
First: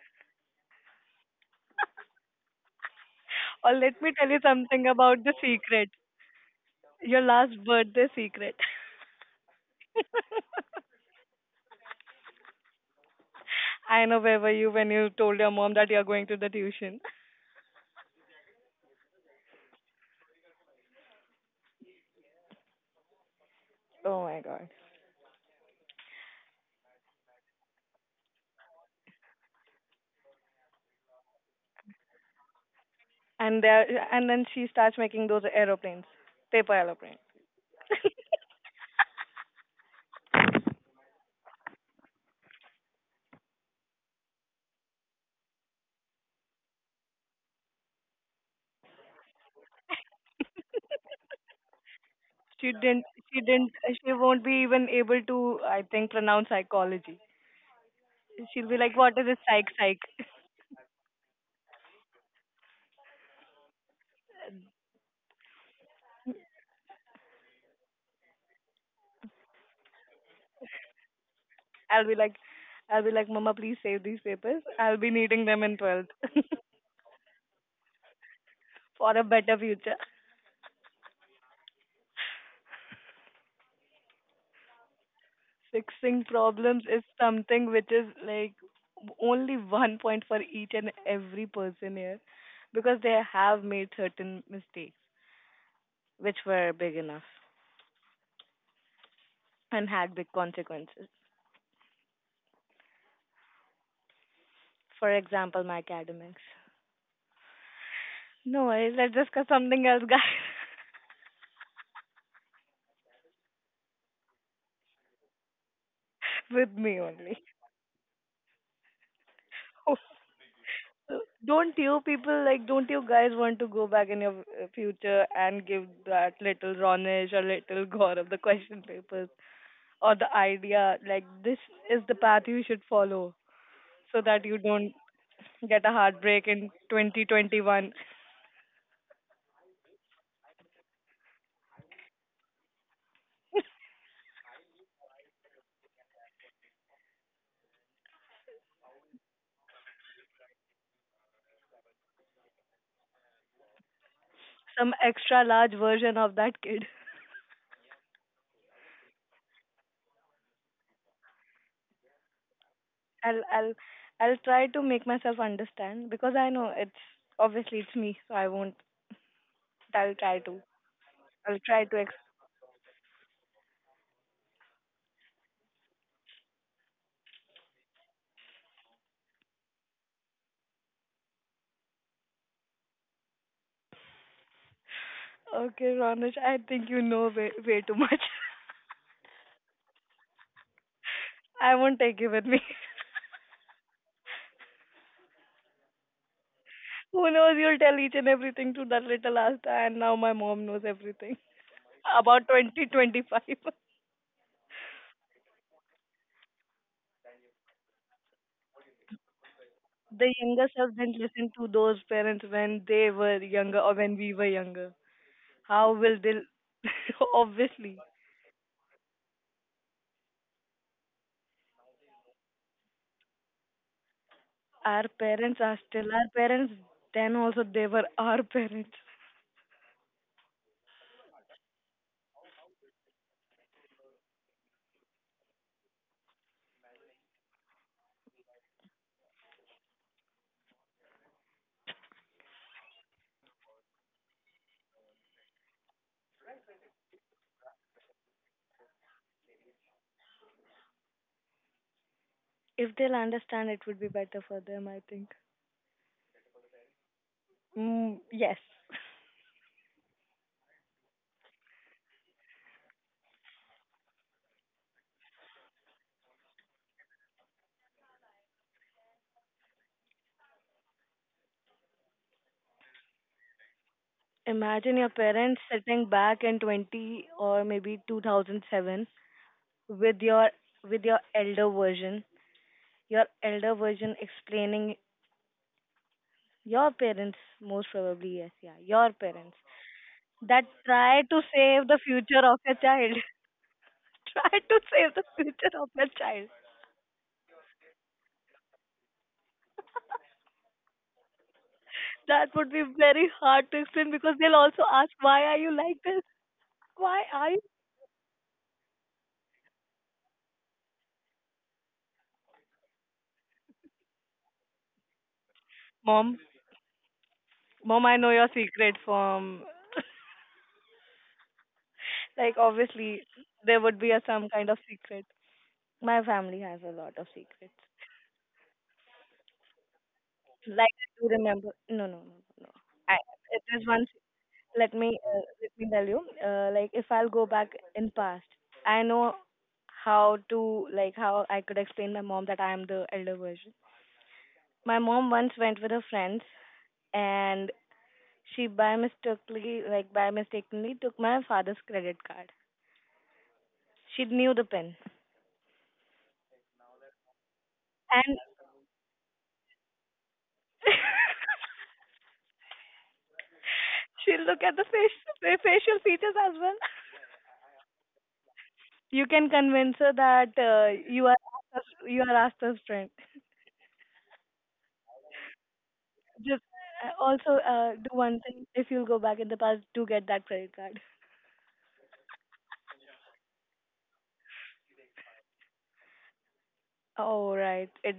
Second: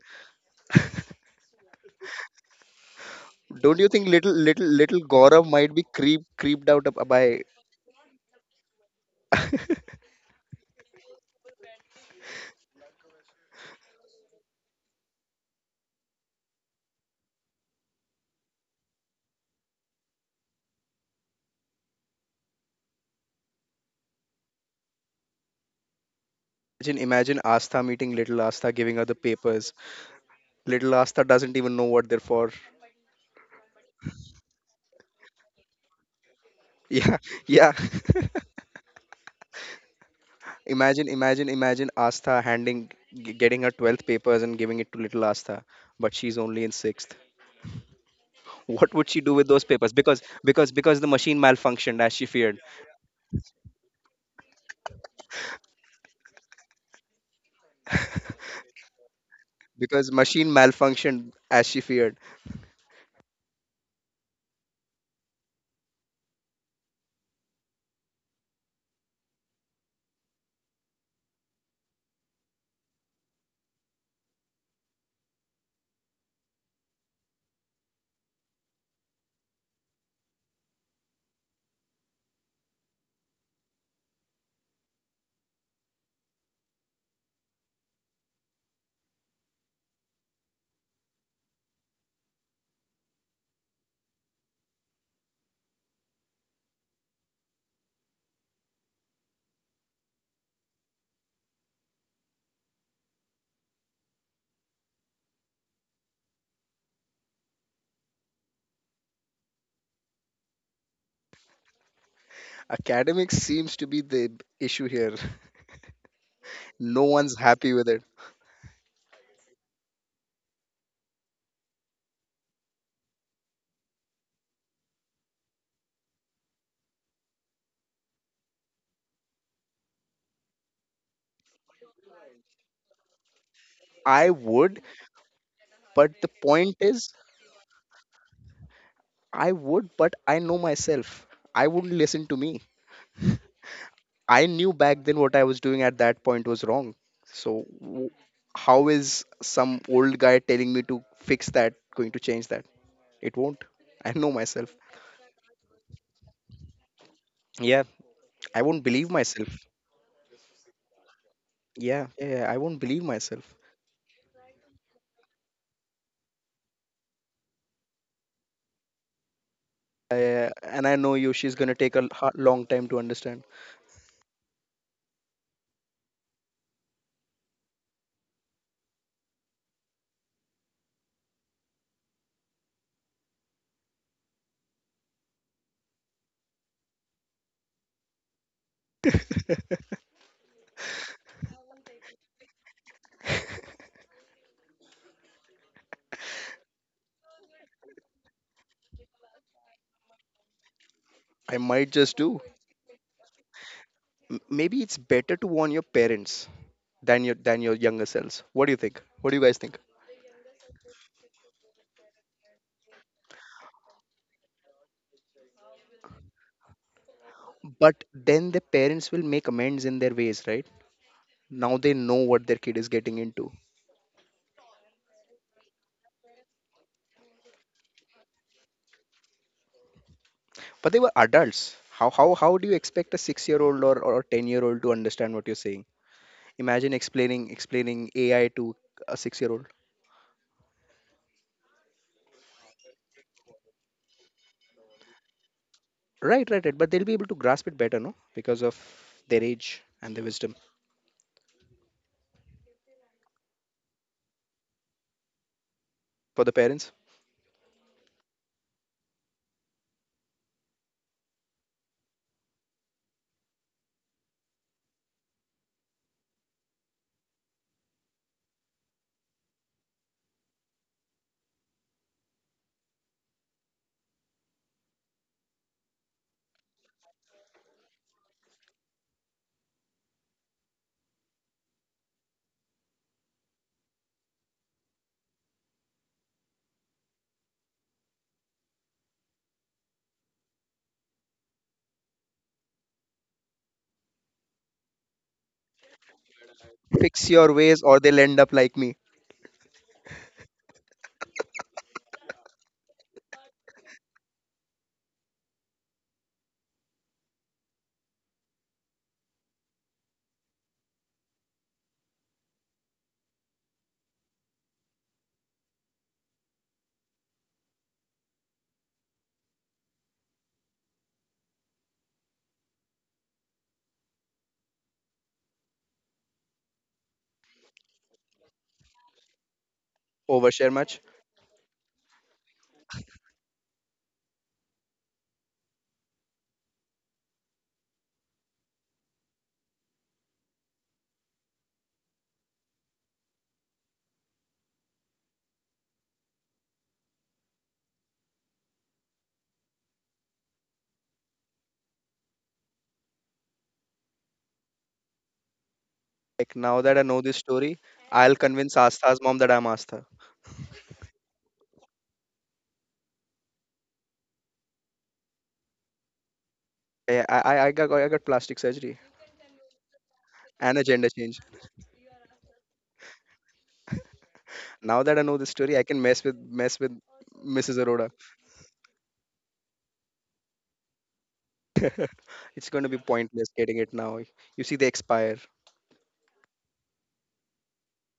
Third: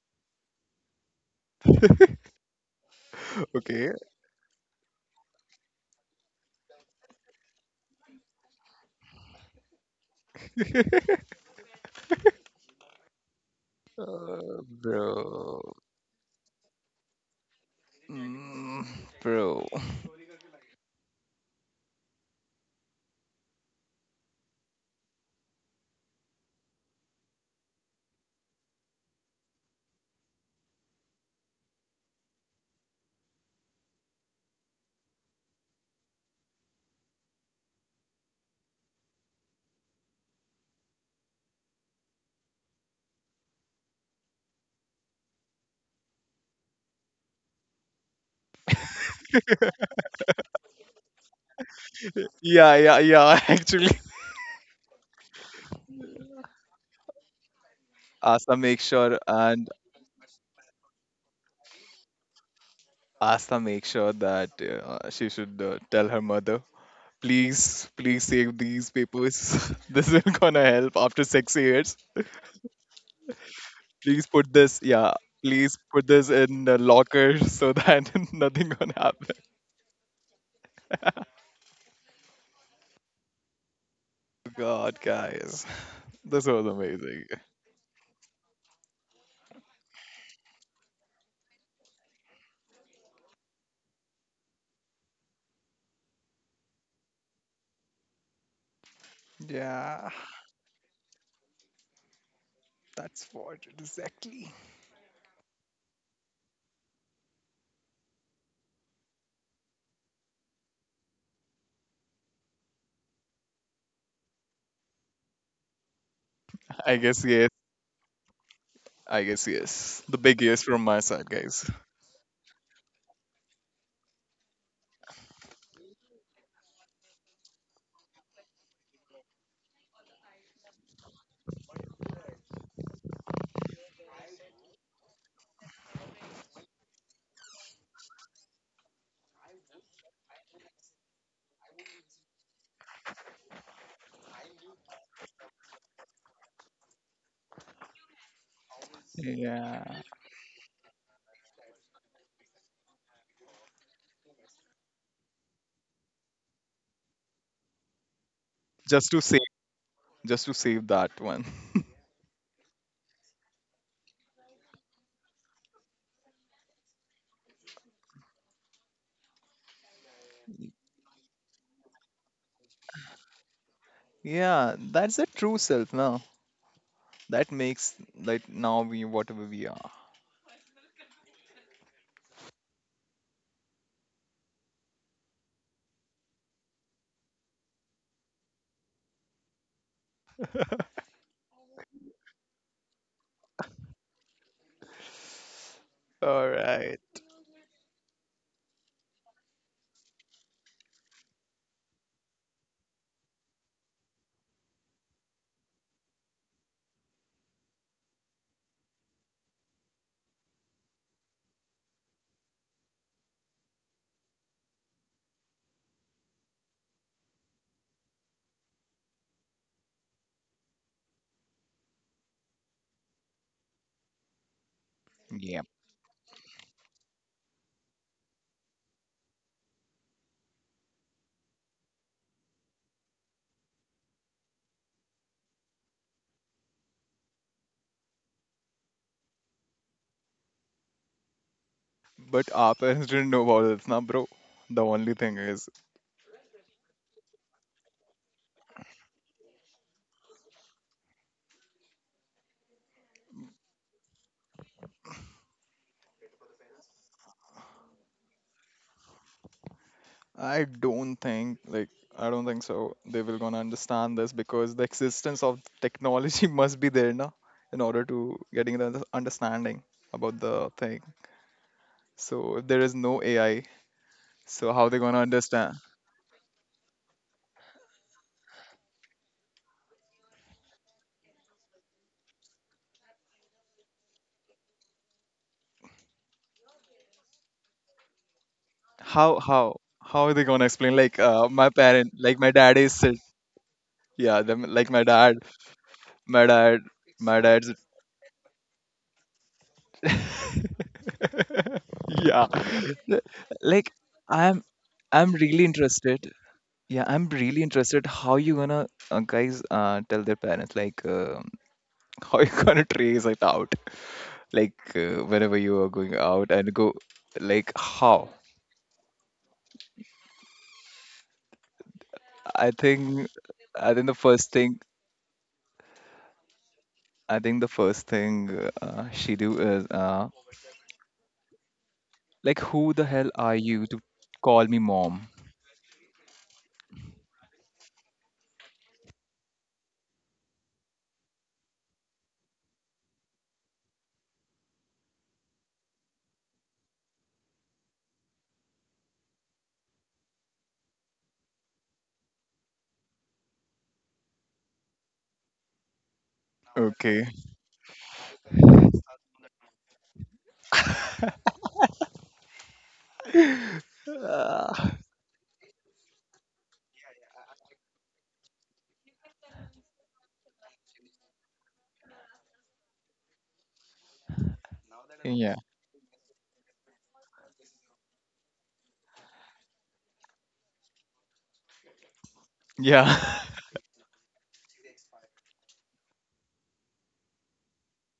B: *laughs*
A: or
C: Don't you
B: Okay.
A: let
C: think
A: me tell
C: little,
A: you
C: little,
A: something
C: little
A: about the
C: Gaurav might be
A: secret.
C: creeped out
A: Your
C: by?
A: last birthday secret.
B: *laughs*
A: I know where were you when you told your
B: Bro.
A: mom that you're going to the tuition.
B: Mm, bro.
A: Oh my god.
C: Imagine Astha meeting little Astha, giving her the papers. Little Astha doesn't even know what they're for. *laughs*
A: And there, and then she starts making those aeroplanes, paper
C: Yeah,
A: aeroplanes.
C: yeah. Imagine Astha getting her 12th papers and giving it to little Astha, but she's only in sixth. What would she do with those papers, because because the machine malfunctioned as she feared,
A: She
B: Yeah, yeah,
A: didn't.
B: yeah.
A: She
B: *laughs*
A: didn't.
B: Actually.
A: She won't be even able to, I think, pronounce psychology.
B: Asa
A: She'll be
B: makes
A: like, "What
B: sure
A: is this
B: and
A: psych?"
C: because machine malfunctioned as she feared.
B: Asa makes sure that she should tell her mother, please, please save these papers. *laughs* This will gonna help after six
A: *laughs*
B: years.
A: I'll be like, "I'll be like, Mama, please save these
B: Please put
A: papers.
B: this,
A: I'll be
B: yeah,
A: needing them
B: please
A: in
B: put
A: 12th
B: this
A: *laughs*
B: in the locker so that *laughs* nothing gonna
A: for a
B: happen.
A: better future."
B: God, guys,
A: Fixing
B: this was
A: problems is
B: amazing.
A: something which is like only one point for each and every person here, because they have made certain mistakes which were big enough and
B: Yeah,
A: had big consequences.
B: that's what exactly.
A: For example, my academics. No worries. Let's discuss something else, guys,
C: Academics seems to be the issue here. *laughs*
A: *laughs* with
B: I
A: me
C: No
B: guess
C: one's
A: only.
B: yes.
C: happy with it.
B: I guess yes.
A: *laughs*
B: The big yes from my side, guys.
A: Don't you people like? Don't you guys want to go back in your future and give that little Ronish or little Gore of the question papers, or the idea, like, this is the path you should follow so
C: I
A: that you
C: would
A: don't get a
C: but the
A: heartbreak in
C: point is
A: 2021?
C: I would but I know myself. I wouldn't listen to me. I knew back then what I was doing at that point was wrong. So how is some
B: Yeah.
C: old guy telling me to fix that going to change that? It won't. I know myself.
A: Some extra large version of that kid.
C: Yeah, I won't believe
B: Just to save,
C: myself.
B: just to save that one. *laughs*
C: Yeah. I won't believe
A: I'll
C: myself.
A: I'll I'll try to make myself understand because I know it's, obviously it's me, so I won't. I'll
C: I,
A: try
C: uh,
A: to
C: and I know you, she's
A: I'll
C: gonna
A: try
C: take
A: to
C: a long time to understand.
B: Yeah, that's the true self now. That makes like now we whatever we are.
A: explain. Okay, Ronak, I think you know way, way too much.
C: *laughs*
B: *laughs*
A: *laughs* I won't take you with me. *laughs*
B: All right.
A: Who knows, you'll tell each and everything to that little Asta, and now my mom knows everything
C: I might just
A: *laughs*
C: do.
A: about 2025. *laughs*
C: M- Maybe it's better to warn your parents than your younger selves. What do you think? What do you guys think?
A: The younger self didn't listen to those parents when they were younger or when we were younger. How will they? *laughs* Obviously,
C: But then the parents will make amends in their ways, right? Now they know what their kid is getting into.
A: our
B: Yeah.
A: parents are still our parents, then also they were our *laughs* parents.
C: But they were adults. How do you expect a 6 year old or 10 year old to understand what you're saying? Imagine explaining AI to a 6 year old.
B: But our parents didn't know about this now, bro. The only thing is
C: Right, right, right. But they'll be able to grasp it better, no? Because of their age and their wisdom.
A: If they'll understand, it would be better for them, I think.
C: For the parents.
A: Mm, yes.
B: I don't think like I don't think so they will gonna understand this because the existence of technology *laughs* must be there now in order to getting the understanding about the thing. So if there is no AI, so how
A: Imagine
B: they
A: your
B: gonna
A: parents
B: understand?
A: sitting back in 20 or maybe 2007 with your with your elder version explaining your parents most probably yes, yeah, your
B: How
A: parents
B: how how are they gonna
A: that
B: explain? Like
A: try to
B: my
A: save the
B: parent, like
A: future
B: my
A: of your
B: dad is sit.
A: child. *laughs*
B: Yeah,
A: Try
B: them
A: to
B: like
A: save the future of your
B: my
A: child.
B: dad,
C: Fix
B: my
C: your
B: dad's.
C: ways or they'll end up like me.
B: *laughs* Yeah,
A: That would be very hard to
B: like
A: explain because they'll
B: I'm,
A: also ask,
B: I'm
A: why are
B: really
A: you like this?
B: interested. Yeah,
A: Why
B: I'm
A: are you
B: really interested how you gonna guys tell their parents like *laughs* how you gonna trace it out like whenever you are going
A: Mom,
B: out and go like
A: mom, I
B: how?
A: know your secret from, like,
B: I
A: obviously
B: think
A: there
B: I
A: would
B: think
A: be
B: the
A: a some
B: first
A: kind of
B: thing
A: secret. My family has a lot of
B: I think the
A: secrets.
B: first thing she do is
C: Overshare
A: Like,
C: much.
A: I do remember. No, no, no,
B: like
A: no.
B: who the
A: I,
B: hell are you
A: there's
B: to
A: one.
B: call me mom?
A: Let me tell you. Like, if I'll go back in past, I know how to, like, how I could explain my mom that I am the elder version. My mom once went with her friends, and she, by mistakenly, took my father's credit card. She knew the pin,
C: Like now that I know
B: Okay.
C: this story, I'll
A: and
C: convince Astha's mom that I'm Astha.
A: *laughs*
B: *laughs*
A: she looked at the
B: Ah,
A: facial features as well.
C: I got plastic surgery
A: You can convince her that
C: and a gender
A: you are
C: change.
A: You are Asta's friend.
C: Now that I know this
B: yeah.
C: story, I can
A: Just
C: mess with
A: also
C: Mrs.
A: do
C: Aroda.
A: one thing. If you'll go back in the past, do get that credit card.
C: *laughs* It's going to be
B: Yeah.
C: pointless
B: *laughs*
C: getting it now. You see, they expire.
A: Oh right, it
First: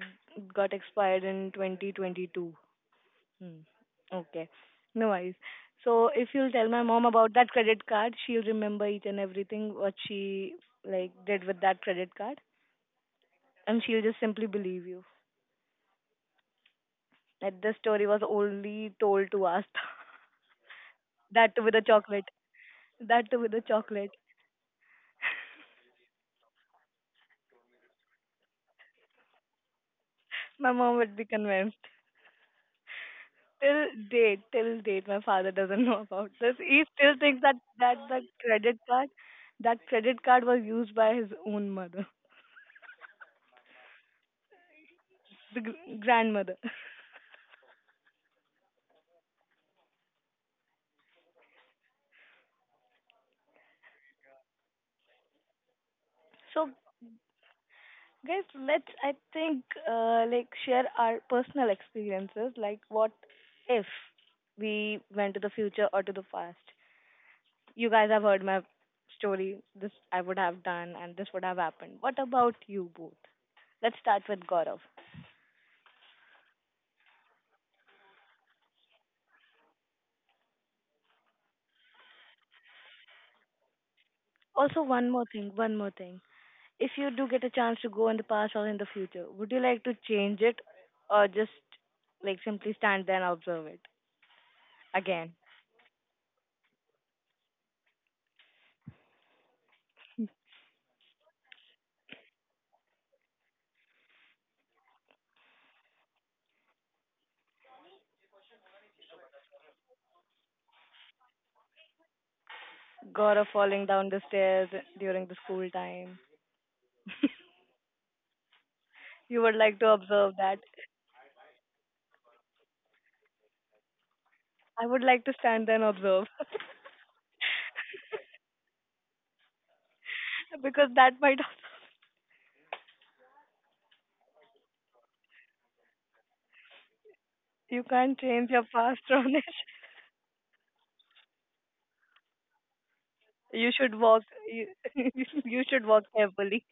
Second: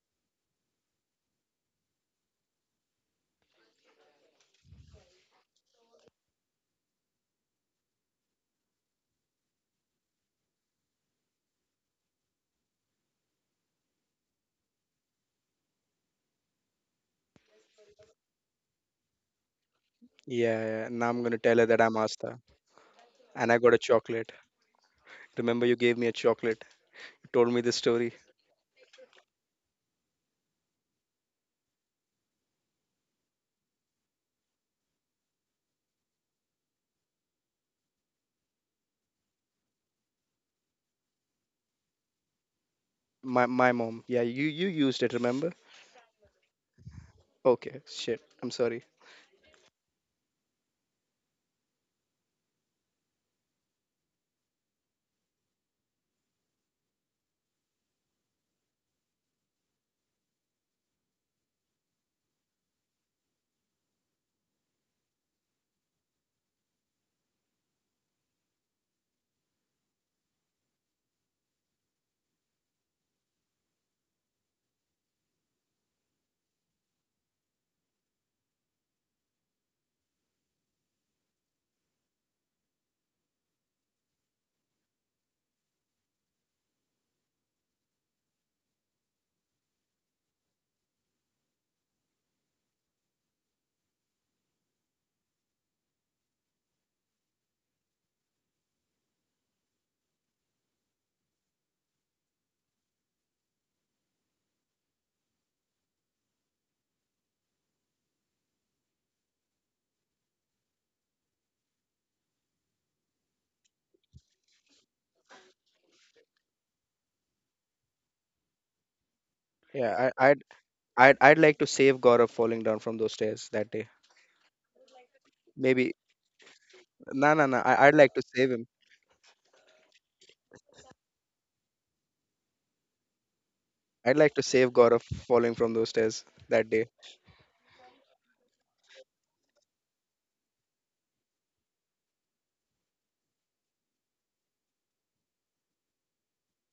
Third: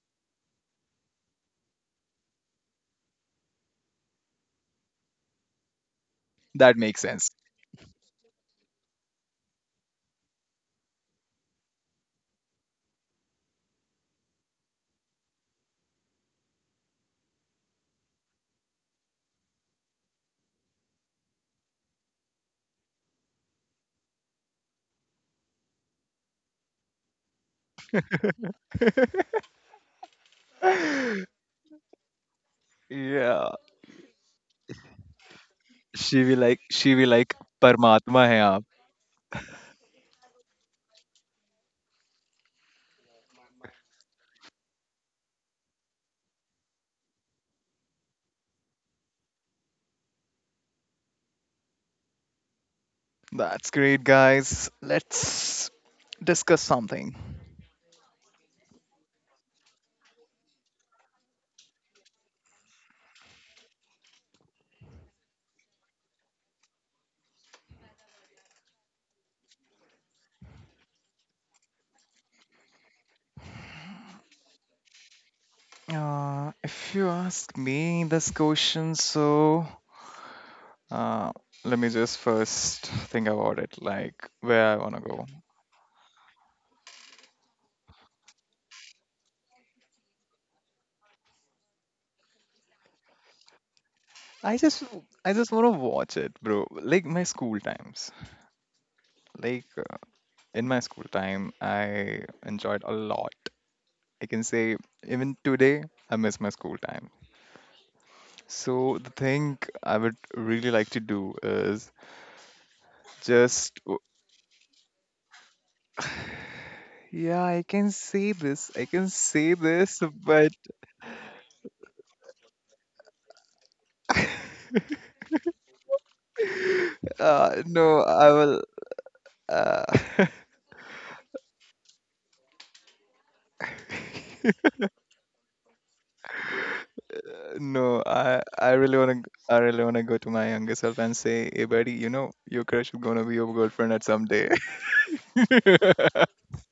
A: got expired in 2022. Hmm. Okay, no worries. So if you'll tell
B: That
A: my
B: makes
A: mom
B: sense.
A: about that credit card, she'll remember each and everything what she, like, did with that credit card, and she'll just simply believe you that the story was only told to us. *laughs*
C: Yeah, yeah. Now I'm going to
A: That
C: tell
A: too
C: her
A: with a
C: that I'm
A: chocolate.
C: Astha
A: That too
C: and
A: with
C: I
A: a
C: got a
A: chocolate.
C: chocolate. Remember, you gave me a chocolate. You told me this story.
B: *laughs*
A: My mom would be convinced.
B: Yeah,
A: Till date, my father doesn't know about this. He
B: she be
A: still
B: like,
A: thinks that the
B: Paramatma hai aap.
A: credit card, that credit card was used by his own mother,
C: My mom. Yeah, you used it, remember?
A: the grandmother.
C: Okay, shit. I'm sorry.
B: That's great, guys. Let's discuss
A: So,
B: something.
A: guys, let's, I think, like, share our personal experiences. Like, what if we went to the future or to the past? You guys have heard my story. This I would have done, and this would have happened. What about you both? Let's start with Gaurav.
B: If you ask me this question, so uh, let me just first think about it, like where I
A: Also,
B: want to
A: one more
B: go.
A: thing, one more thing. If you do get a chance to go in the past or in the future, would you like to change it or just like simply stand there and observe it?
B: I just,
A: Again,
B: I just want to watch it, bro. Like my school times. Like in my school time, I enjoyed a lot. I can say even today, I miss my school time. So the thing I would really like to do is
A: God of
B: just
A: falling down the stairs during the school time.
B: yeah, I can say this. I can
A: You
B: say
A: would like to
B: this,
C: Yeah, I
A: observe
C: I'd
B: but
A: that.
C: I'd like to save Gaurav falling down from those stairs that day.
A: I would like to stand there and
C: Maybe
A: observe
C: no no no. I'd
B: no,
C: like to
B: I
C: save
B: will.
C: him.
B: Uh, *laughs*
A: *laughs* because that might also,
C: I'd like to save Gaurav falling from those stairs that day.
A: you
B: no,
A: can't
B: I
A: change your
B: I really
A: past, *laughs*
B: wanna
A: Ronesh.
B: go to my younger self and say, hey buddy, you know your crush is gonna be your
A: You
B: girlfriend
A: should
B: at
A: walk.
B: some day.
A: You, *laughs* you should walk carefully.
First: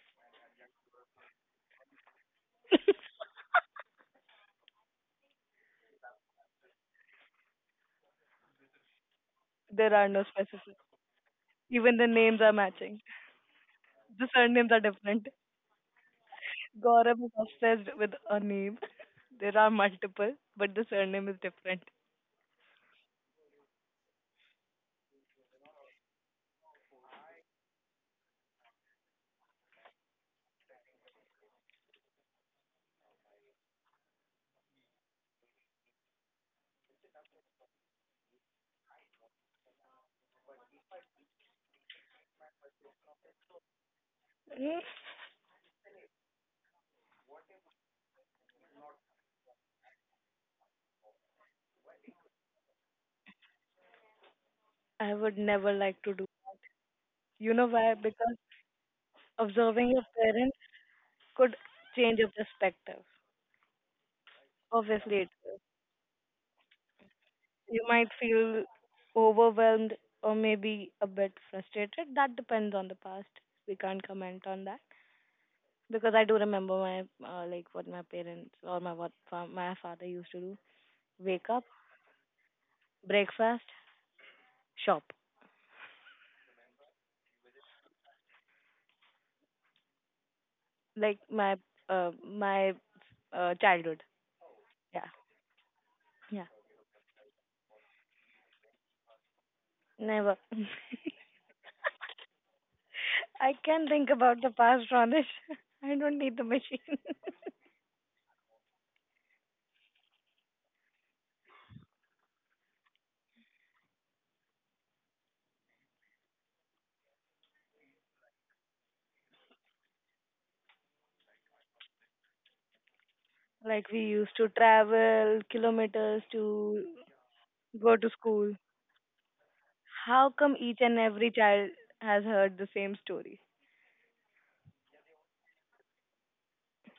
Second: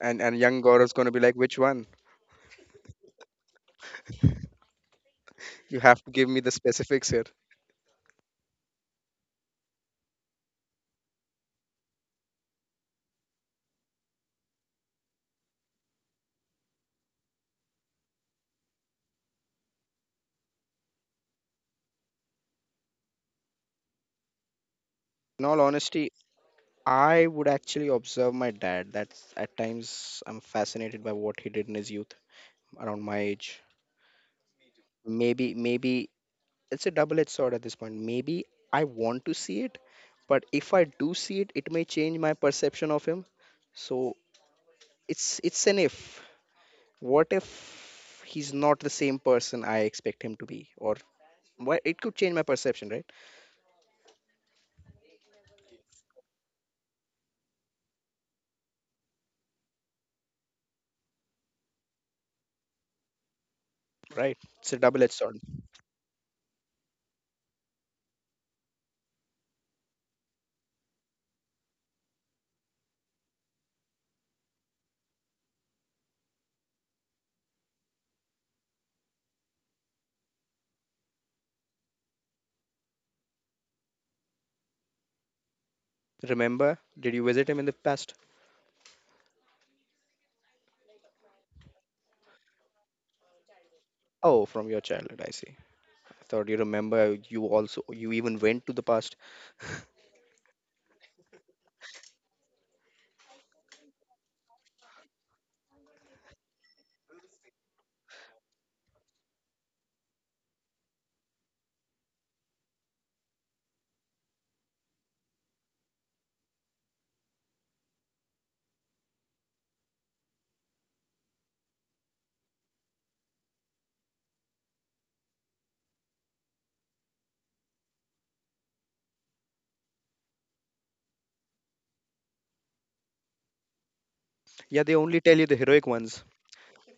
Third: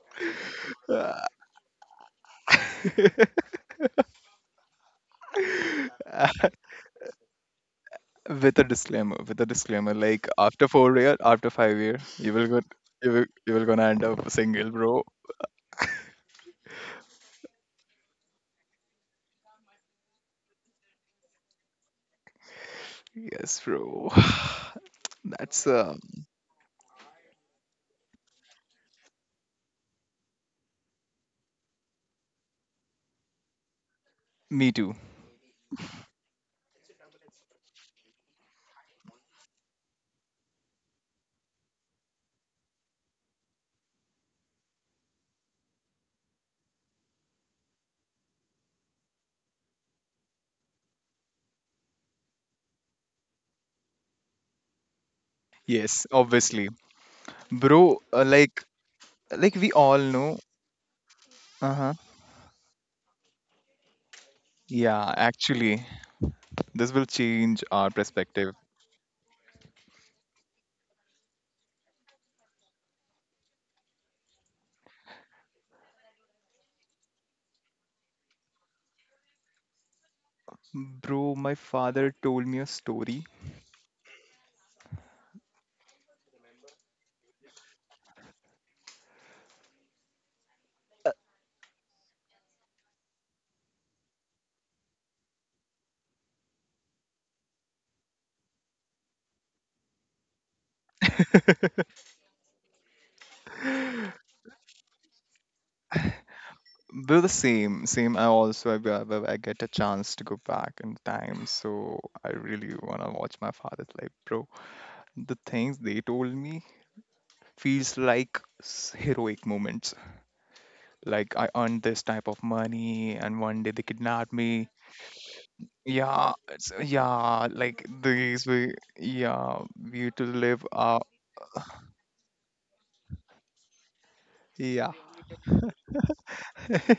C: And young Gaurav's gonna be like, which one?
B: *laughs*
C: You have to give me the
B: *laughs* *laughs*
C: specifics here.
B: with a disclaimer with a
A: There
B: disclaimer
A: are no
B: like after
A: specific.
B: 4 year, after five
A: Even
B: year
A: the
B: you
A: names
B: will
A: are
B: go
A: matching.
B: you will gonna end
A: The
B: up single,
A: surnames are
B: bro.
A: different.
B: *laughs*
A: Gaurav is obsessed with a name. There are multiple, but the surname is different.
B: Yes, bro. *sighs*
C: In all
B: That's
C: honesty, I would actually observe my dad. That's at times I'm fascinated by what he did in his youth around my age.
B: me too.
C: Maybe it's a double-edged sword at this point. Maybe I want to see it, but if I do see it, it may change my perception of him. So
A: Mm,
C: it's an if. What if he's not the same person I expect him to be, or why it could change my perception, right?
A: I would never
B: Yes,
A: like to do.
B: obviously.
A: You know
B: Bro,
A: why? Because
B: like we
A: observing
B: all
A: your
B: know.
A: parents could
B: Uh-huh.
A: change your perspective.
C: Right. It's a
B: Yeah,
C: double-edged
A: Obviously, it
C: sword.
A: will.
B: actually, this will change
A: You
B: our
A: might
B: perspective.
A: feel overwhelmed or maybe a bit frustrated. That depends on the past. We can't comment on that because I do remember my like, what my parents or my what my father used to do:
B: Bro,
A: wake
B: my
A: up,
B: father told me a story.
A: breakfast, shop.
C: Remember, did you visit him in the past?
A: Like, my my childhood.
C: Oh, from your
A: Yeah,
C: childhood, I see. I
A: yeah,
C: thought you remember you also you even went to the past.
A: never. *laughs*
B: *laughs*
A: I can think about the past, Ronish. *laughs* I don't need the machine.
B: They're the same, same. I also I've I If I get a chance to go back in time, so I really wanna watch my father's life, bro. The things they told me feels like heroic moments. Like I earned this type of money, and one
A: *laughs*
B: day they
A: Like, we
B: kidnapped
A: used to
B: me.
A: travel kilometers
B: Yeah, it's,
A: to
B: yeah, like
A: go to
B: these
A: school.
B: we, yeah, we to
A: How come
B: live,
A: each and every child has heard the same story?
C: Yeah,
B: yeah.
C: they only tell you the heroic ones.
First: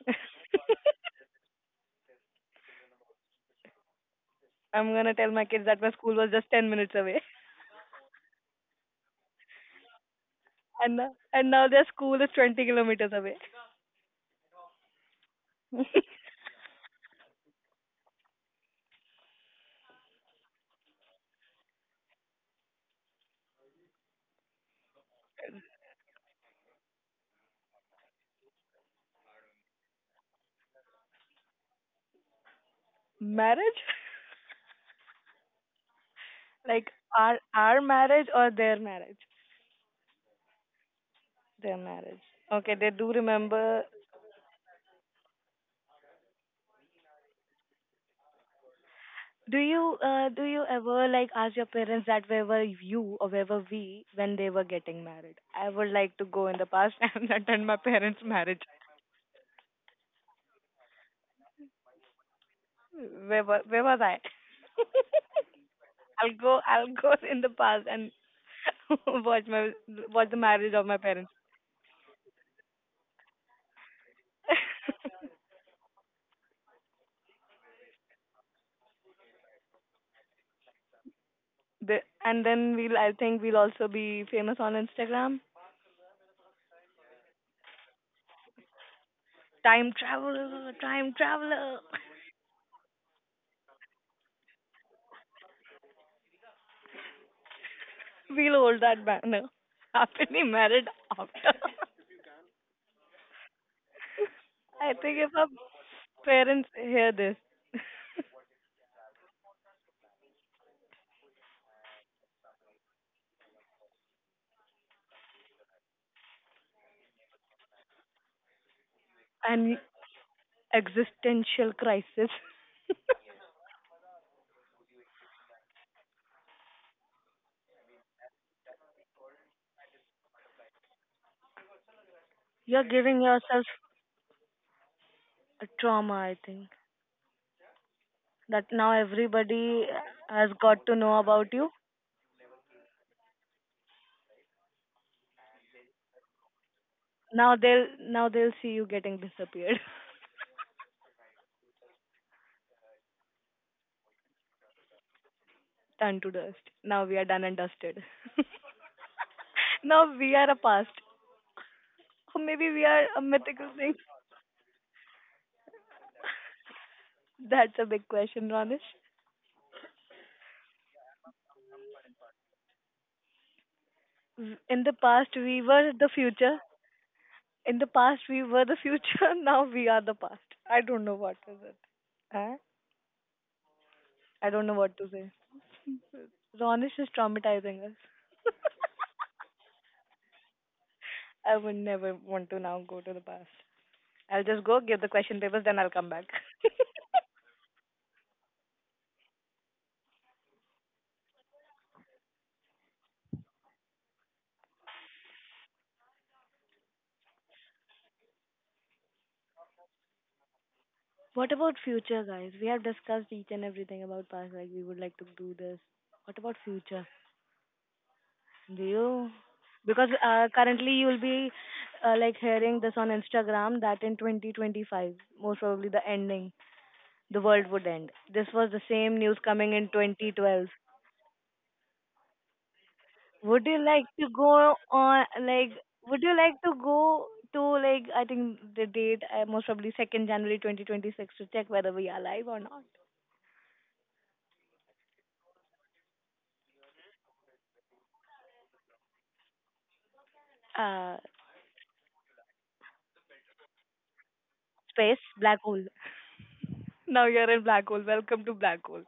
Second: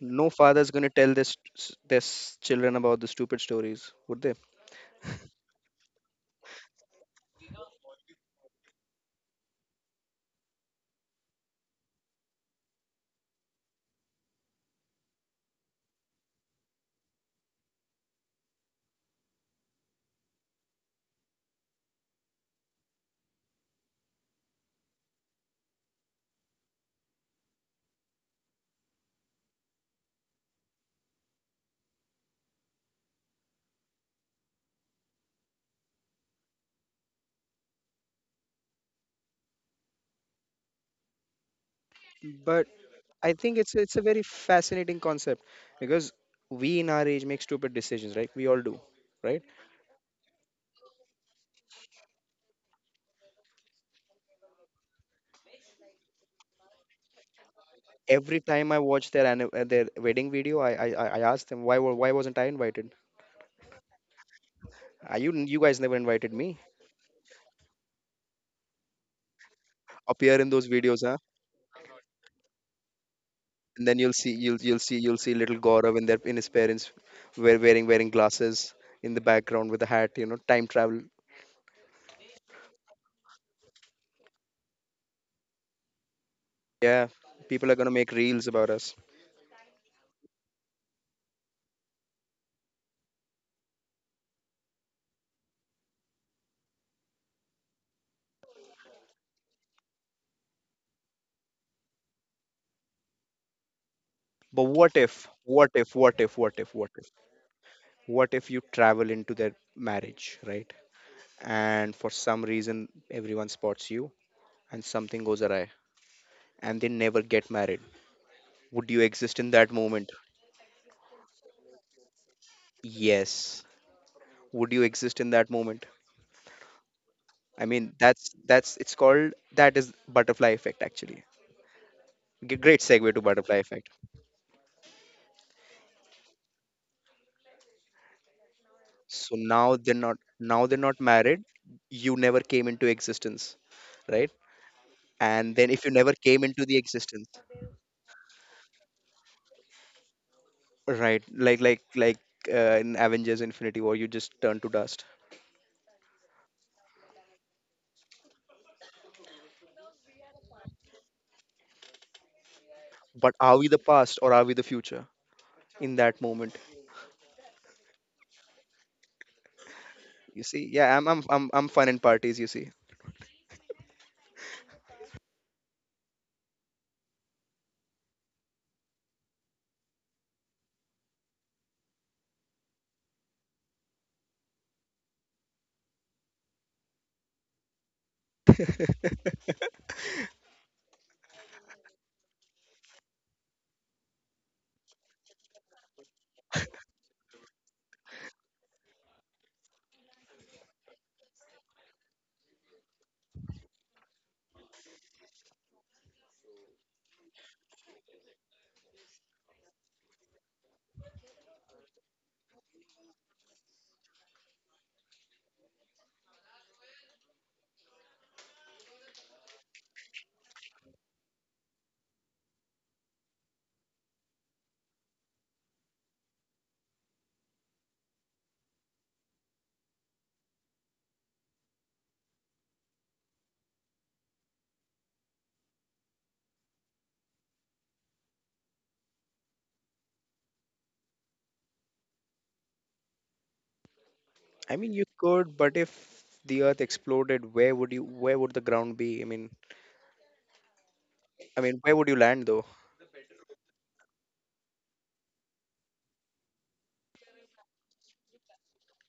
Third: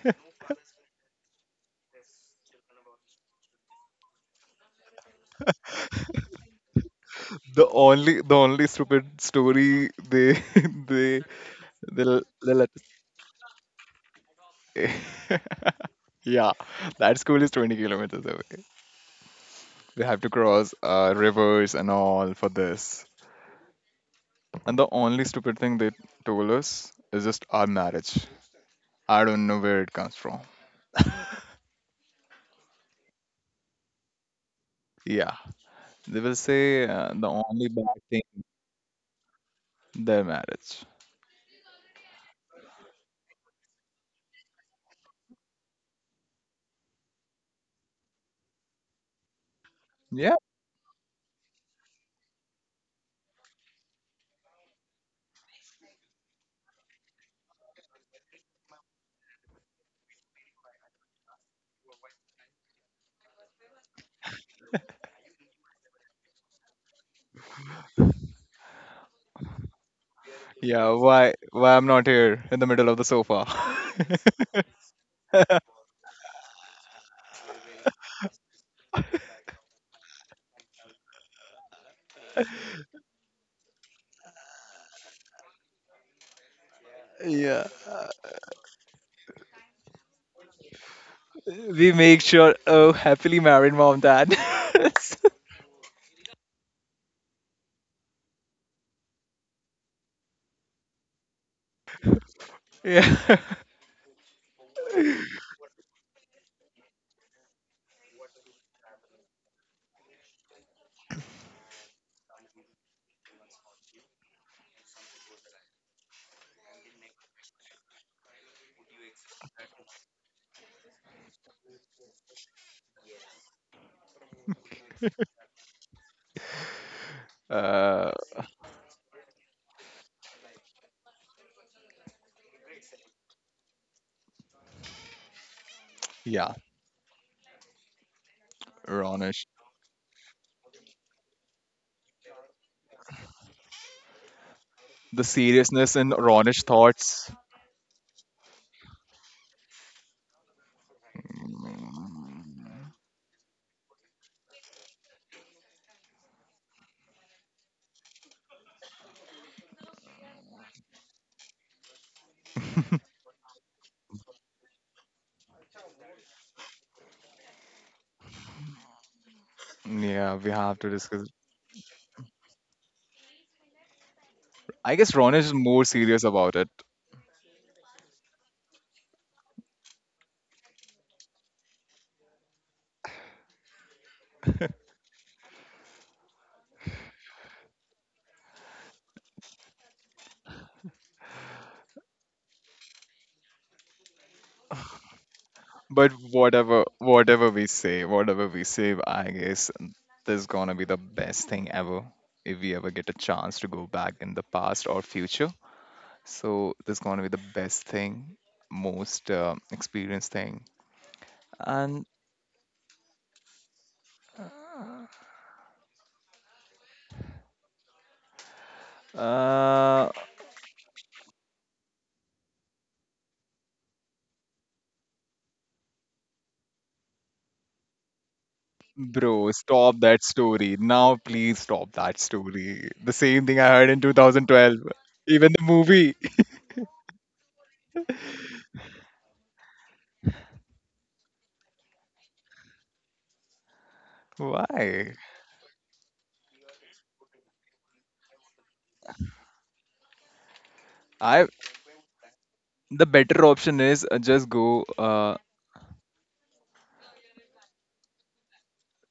C: No father's going to tell this this children about the stupid stories, would they?
A: I'm gonna tell my kids that my school was just 10 minutes away,
B: The only stupid story they
A: *laughs*
B: *laughs*
A: and now,
B: they
A: and now their school
B: they
A: is
B: they
A: twenty
B: let.
A: kilometers away.
B: *laughs*
A: *laughs*
B: Yeah, that school is 20 kilometers away. They have to cross, rivers and all for this. And the only stupid thing they told us is just our marriage. I don't know where it comes from.
A: Marriage,
B: Yeah, they will say,
A: like,
B: the
A: our
B: only bad thing,
A: marriage or their marriage?
B: their marriage.
A: Their marriage.
C: But
A: Okay, they do
C: I think it's
A: remember.
C: it's a very fascinating concept because we in our age make stupid decisions, right? We all do, right?
B: Yeah,
A: Do you ever like ask your parents that where were you or where were we when they were getting married? I would like to go in the past *laughs* and attend my parents'
C: Every
A: marriage.
C: time I watch their their wedding video, I I ask them why why wasn't I invited?
A: Where was I?
C: Are you you guys never invited me?
A: I'll go *laughs* in the past and *laughs* watch my watch the
C: Appear in those
A: marriage of
B: yeah.
A: my
C: videos, huh?
A: parents.
B: Why I'm not here in the middle of the sofa?
C: And then you'll see you'll
B: *laughs*
C: you'll see you'll see little Gaurav in their in his parents wearing glasses in the background with a hat, you know, time travel.
A: The, and then we'll, I think, we'll also be famous on Instagram.
C: Yeah,
B: Yeah,
C: people are gonna make reels about us.
A: Time traveler, time traveler.
B: we
A: *laughs*
B: make sure. Oh, happily married mom, dad.
A: We'll hold that banner. Happily married after.
B: *laughs* Yeah.
C: But
A: *laughs* I
C: what
A: think
C: if,
A: if
B: *laughs*
A: our
C: what if, what if, what
A: parents
C: if, what if,
A: hear this
C: what if you travel into their marriage, right? And for some reason, everyone spots you and something goes awry and they never get married. Would you exist in that
A: and
C: moment?
A: existential crisis.
C: Yes. Would you exist in that moment? I mean,
B: Uh,
C: that is butterfly effect actually. Great
A: You're
C: segue
A: giving
C: to butterfly
A: yourself
C: effect.
A: a trauma, I
B: yeah.
A: think. That now
C: So
B: Ronish.
A: everybody has
C: now they're
A: got to
C: not
A: know
C: married.
A: about you.
C: You never came into existence, right?
B: The
C: And then if you
B: seriousness in
C: never came
B: Ronish
C: into the existence,
B: thoughts.
A: Now they'll see you getting disappeared,
C: right, like
B: Mm.
C: in Avengers Infinity War, you just turn to dust.
A: *laughs* turned to dust. Now we are done and dusted. *laughs* Now we are a past, or maybe we
B: *laughs*
A: are
C: But
A: a
C: are we the
A: mythical thing.
C: past or are we the future in that moment?
A: That's a big question, Ronish.
B: Yeah,
C: You
B: we
C: see,
B: have to
C: yeah,
B: discuss.
C: I'm fun in parties. You see,
A: In the
B: I guess
A: past,
B: Ronish is
A: we
B: more
A: were the
B: serious about
A: future.
B: it.
A: In the past we were the future. *laughs* Now we are the past. I don't know what is it. Huh? I don't know what to say. Ronis is traumatizing us. I would never want to now go to the past. I'll just go give the question papers, then I'll come
B: But
A: back.
B: whatever we say, I guess this is gonna be the best thing ever if we ever get a chance to go back in the past or future. So this is gonna be the best thing, most experienced thing.
A: What about
B: And,
A: future, guys? We have discussed each and everything about past, like we would like to do this. What about future? Do you? Because
B: uh,
A: currently you'll be like hearing this on Instagram that in 2025, most probably the ending, the world would end. This was the same news
B: bro,
A: coming in
B: stop that
A: 2012.
B: story. Now, please stop that story. The same thing I heard
A: Would
B: in
A: you like to
B: 2012.
A: go
B: Even
A: on
B: the
A: like
B: movie.
A: would you like to go to, like, I think the date most probably second January 2026 to check whether we are alive or not.
B: *laughs*
C: I mean, you
B: Why?
C: could, but if the Earth exploded, where would you where would the ground be?
A: Uh,
B: I
C: I mean, where would you land though?
B: The better option is, just go.
A: space, black hole. Now you're in black hole. Welcome to black hole.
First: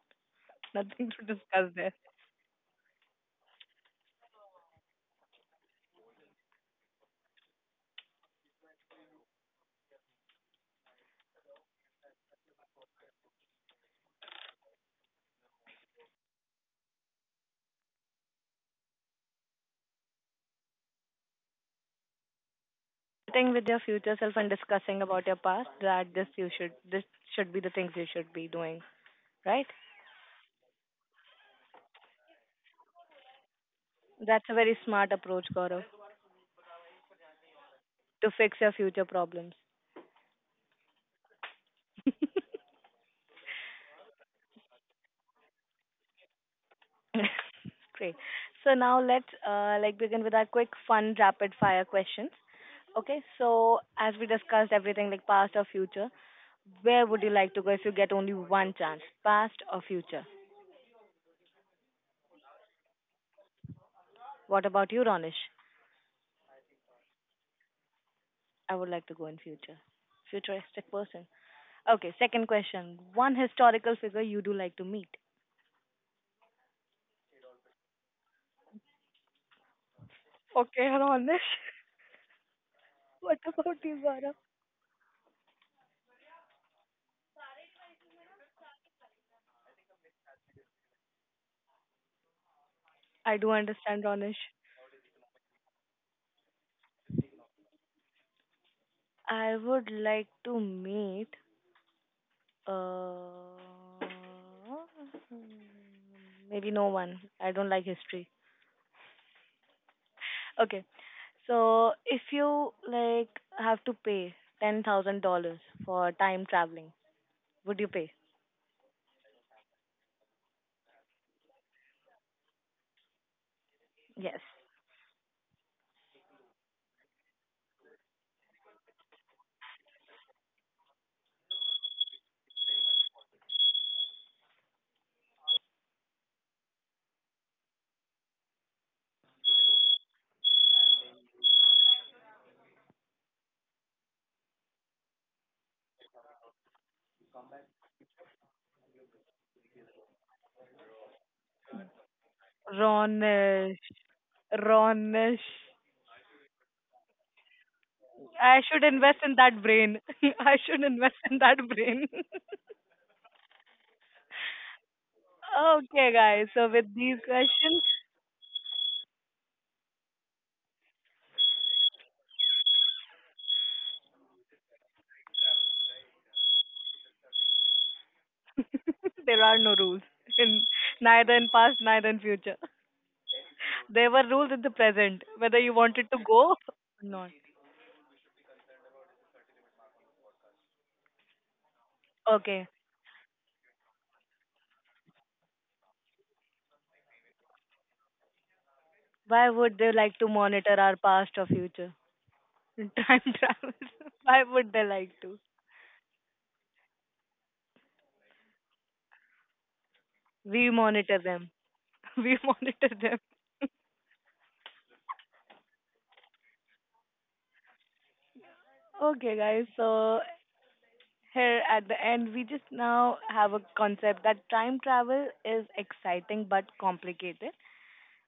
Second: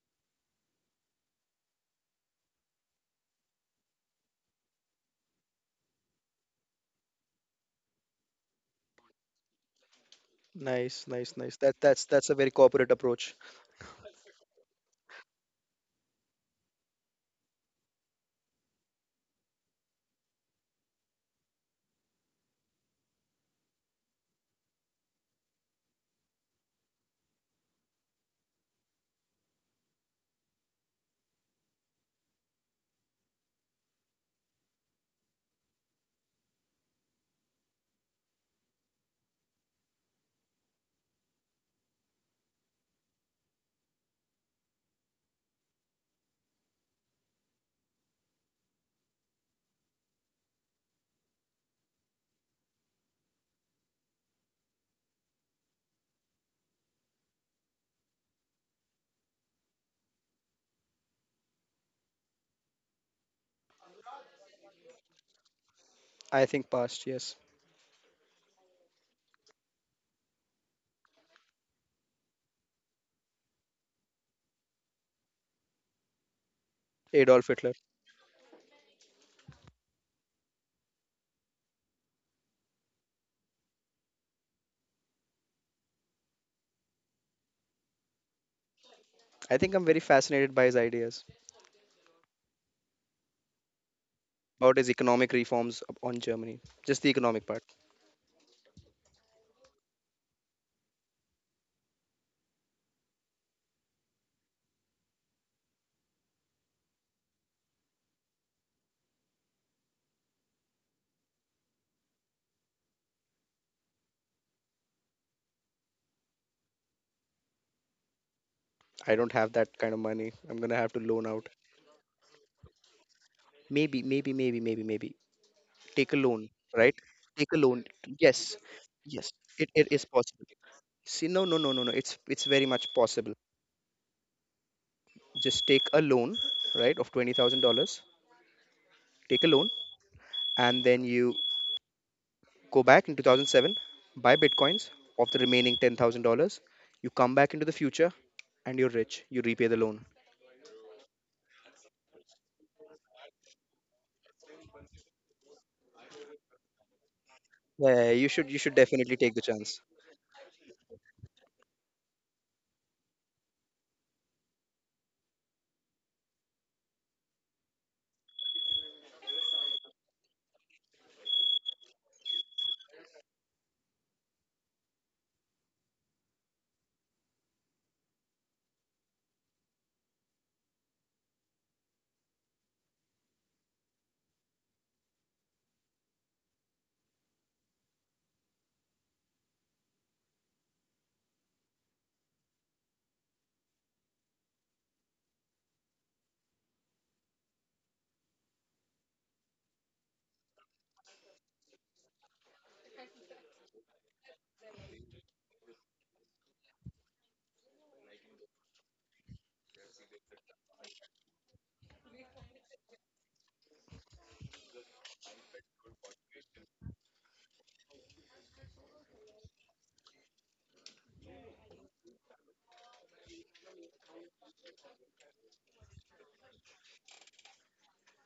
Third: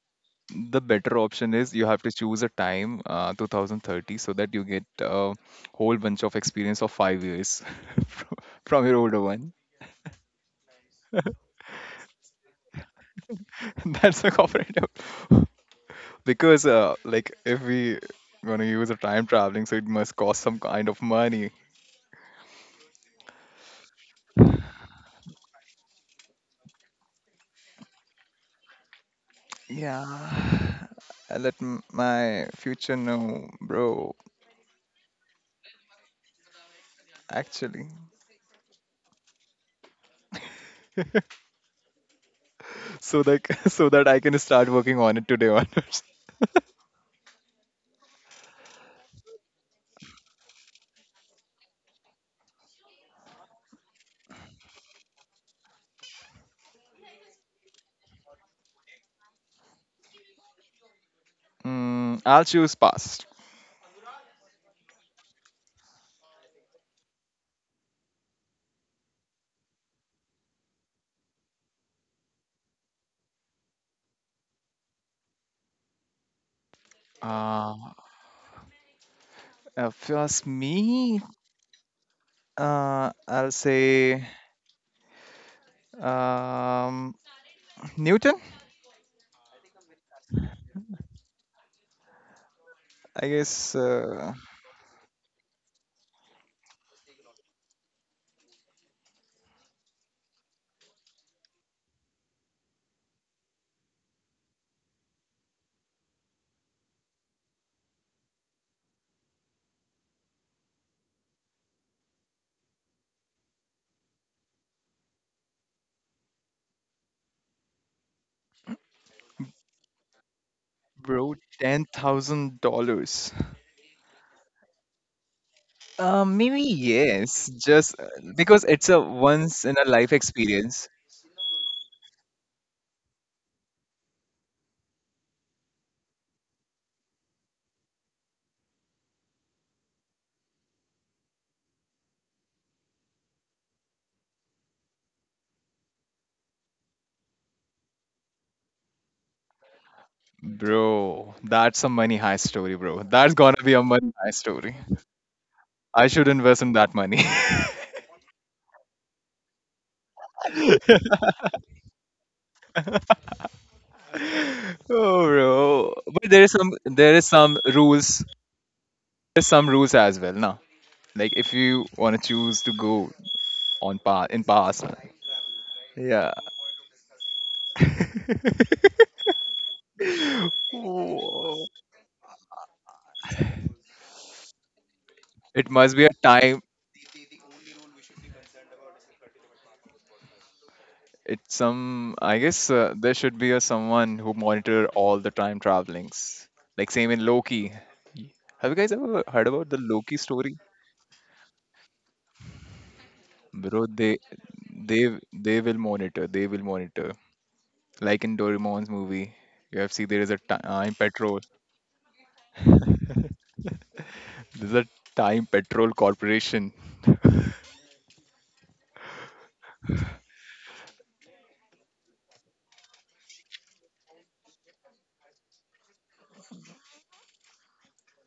B: The
A: Nothing
B: better
A: to
B: option
A: discuss
B: is, you
A: there.
B: have to choose a time, 2030, so that you get a whole bunch of experience of 5 years *laughs* from, from your older one.
C: Nice, nice, nice. That's a very corporate approach.
B: *laughs* That's the corporate. *laughs* Because, like if we gonna use a time traveling, so it must cost some kind of money.
A: Sitting with your future self and discussing about your past that this you should this should be the things you should be doing. Right?
B: Yeah. I let my future know, bro.
A: That's a very smart approach, Gaurav,
B: Actually,
A: to fix your future problems.
B: so that *laughs* so that I can start working on it today onwards.
A: *laughs* Great. So now let's like begin with our quick fun rapid fire questions. Okay, so as we discussed everything like past or future, where would you like to go if you get only one chance, past or future?
B: I'll choose past.
A: What about you, Ronish?
C: I think past, yes.
A: I would like to go in future. Futuristic person. Okay, second question. One historical figure you do like to meet.
C: Adolf
B: Uh,
C: Hitler.
B: if you ask
A: Okay,
B: me,
A: Ronish. *laughs* What
B: I'll
A: about you,
B: say
A: Gaurav?
B: um, Newton.
C: I think I'm very fascinated by his ideas
B: I
A: I do
B: guess,
A: understand, Ronish.
C: about his economic reforms up on Germany. Just the economic part.
A: I would like to meet. Uh, Maybe no one. I don't like history. Okay. So if you like have to pay $10,000 for time traveling, would you pay?
C: I don't have that kind of money. I'm gonna have to loan
B: bro,
C: out.
B: $10,000.
C: maybe maybe
A: Yes.
C: maybe maybe maybe take a loan,
B: Maybe
C: right?
B: yes,
C: Take a loan.
B: just,
C: Yes.
B: because it's a
C: Yes,
B: once
C: it,
B: in
C: it
B: a
C: is
B: life
C: possible.
B: experience.
C: See, no no no no no, it's it's very much possible. Just take a loan, right? Of $20,000, take a loan and then you go back in 2007, buy bitcoins. Of the remaining $10,000, you come back into the future and you're rich, you repay the loan.
B: Bro, that's a money high story, bro. That's gonna be a
A: Ronish,
B: money high story.
A: Ronish.
B: I should invest in that money.
C: Yeah, you should,
A: I
C: you should
A: should
C: definitely
A: invest in
C: take the
A: that
C: chance.
A: brain. *laughs* I
B: *laughs*
A: should
B: Oh,
A: invest in that brain. *laughs*
B: bro.
A: Okay,
B: But there
A: guys.
B: is
A: So
B: some
A: with
B: there
A: these
B: is some
A: questions,
B: rules. There's some rules as well, now. Like if you want to choose to go on pass in past, yeah. *laughs*
A: *laughs* there are no rules in neither in
B: Whoa.
A: past, neither in future. *laughs* There were rules in the present, whether you
B: It must be
A: wanted
B: a
A: to go or
B: time.
A: not.
B: It's some. I
A: Okay.
B: guess, there should be a someone who monitor all the time travelings. Like same in Loki. Have you guys ever heard
A: Why
B: about
A: would
B: the
A: they like
B: Loki
A: to
B: story?
A: monitor our past or future? *laughs* Time travel.
B: Bro,
A: *laughs*
B: they
A: Why would they
B: They
A: like
B: w-
A: to?
B: will monitor. They will monitor. Like in Doraemon's movie, you have seen there is a
A: We
B: time
A: monitor
B: patrol.
A: them. *laughs* We
B: *laughs*
A: monitor them.
B: There's a time patrol corporation. *laughs*
A: Okay, guys. So here at the end, we just now have a concept that time travel is exciting but complicated,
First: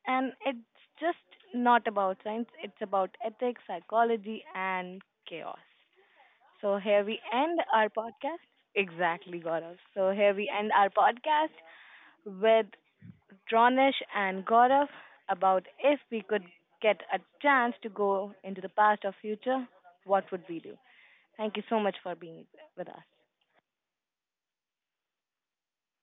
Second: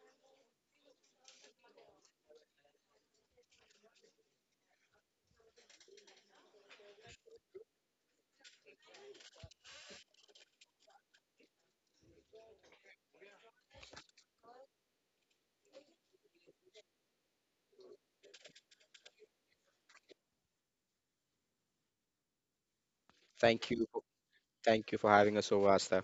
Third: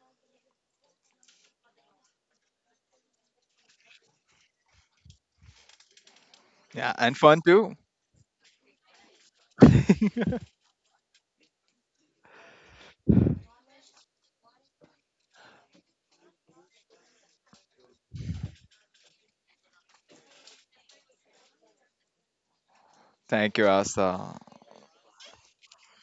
A: and it's just not about science. It's about ethics, psychology, and chaos. So
B: Yeah,
A: here
B: and
A: we
B: fun
A: end
B: too.
A: our podcast. Exactly, Gaurav. So here we
B: *laughs*
A: end our podcast with Dranesh and Gaurav about if we could get a chance to go into the past or future, what would we do? Thank you so much for being with us.
B: Thank you,
C: thank you for-
B: Asa.
C: Thank you for having us over, Asta.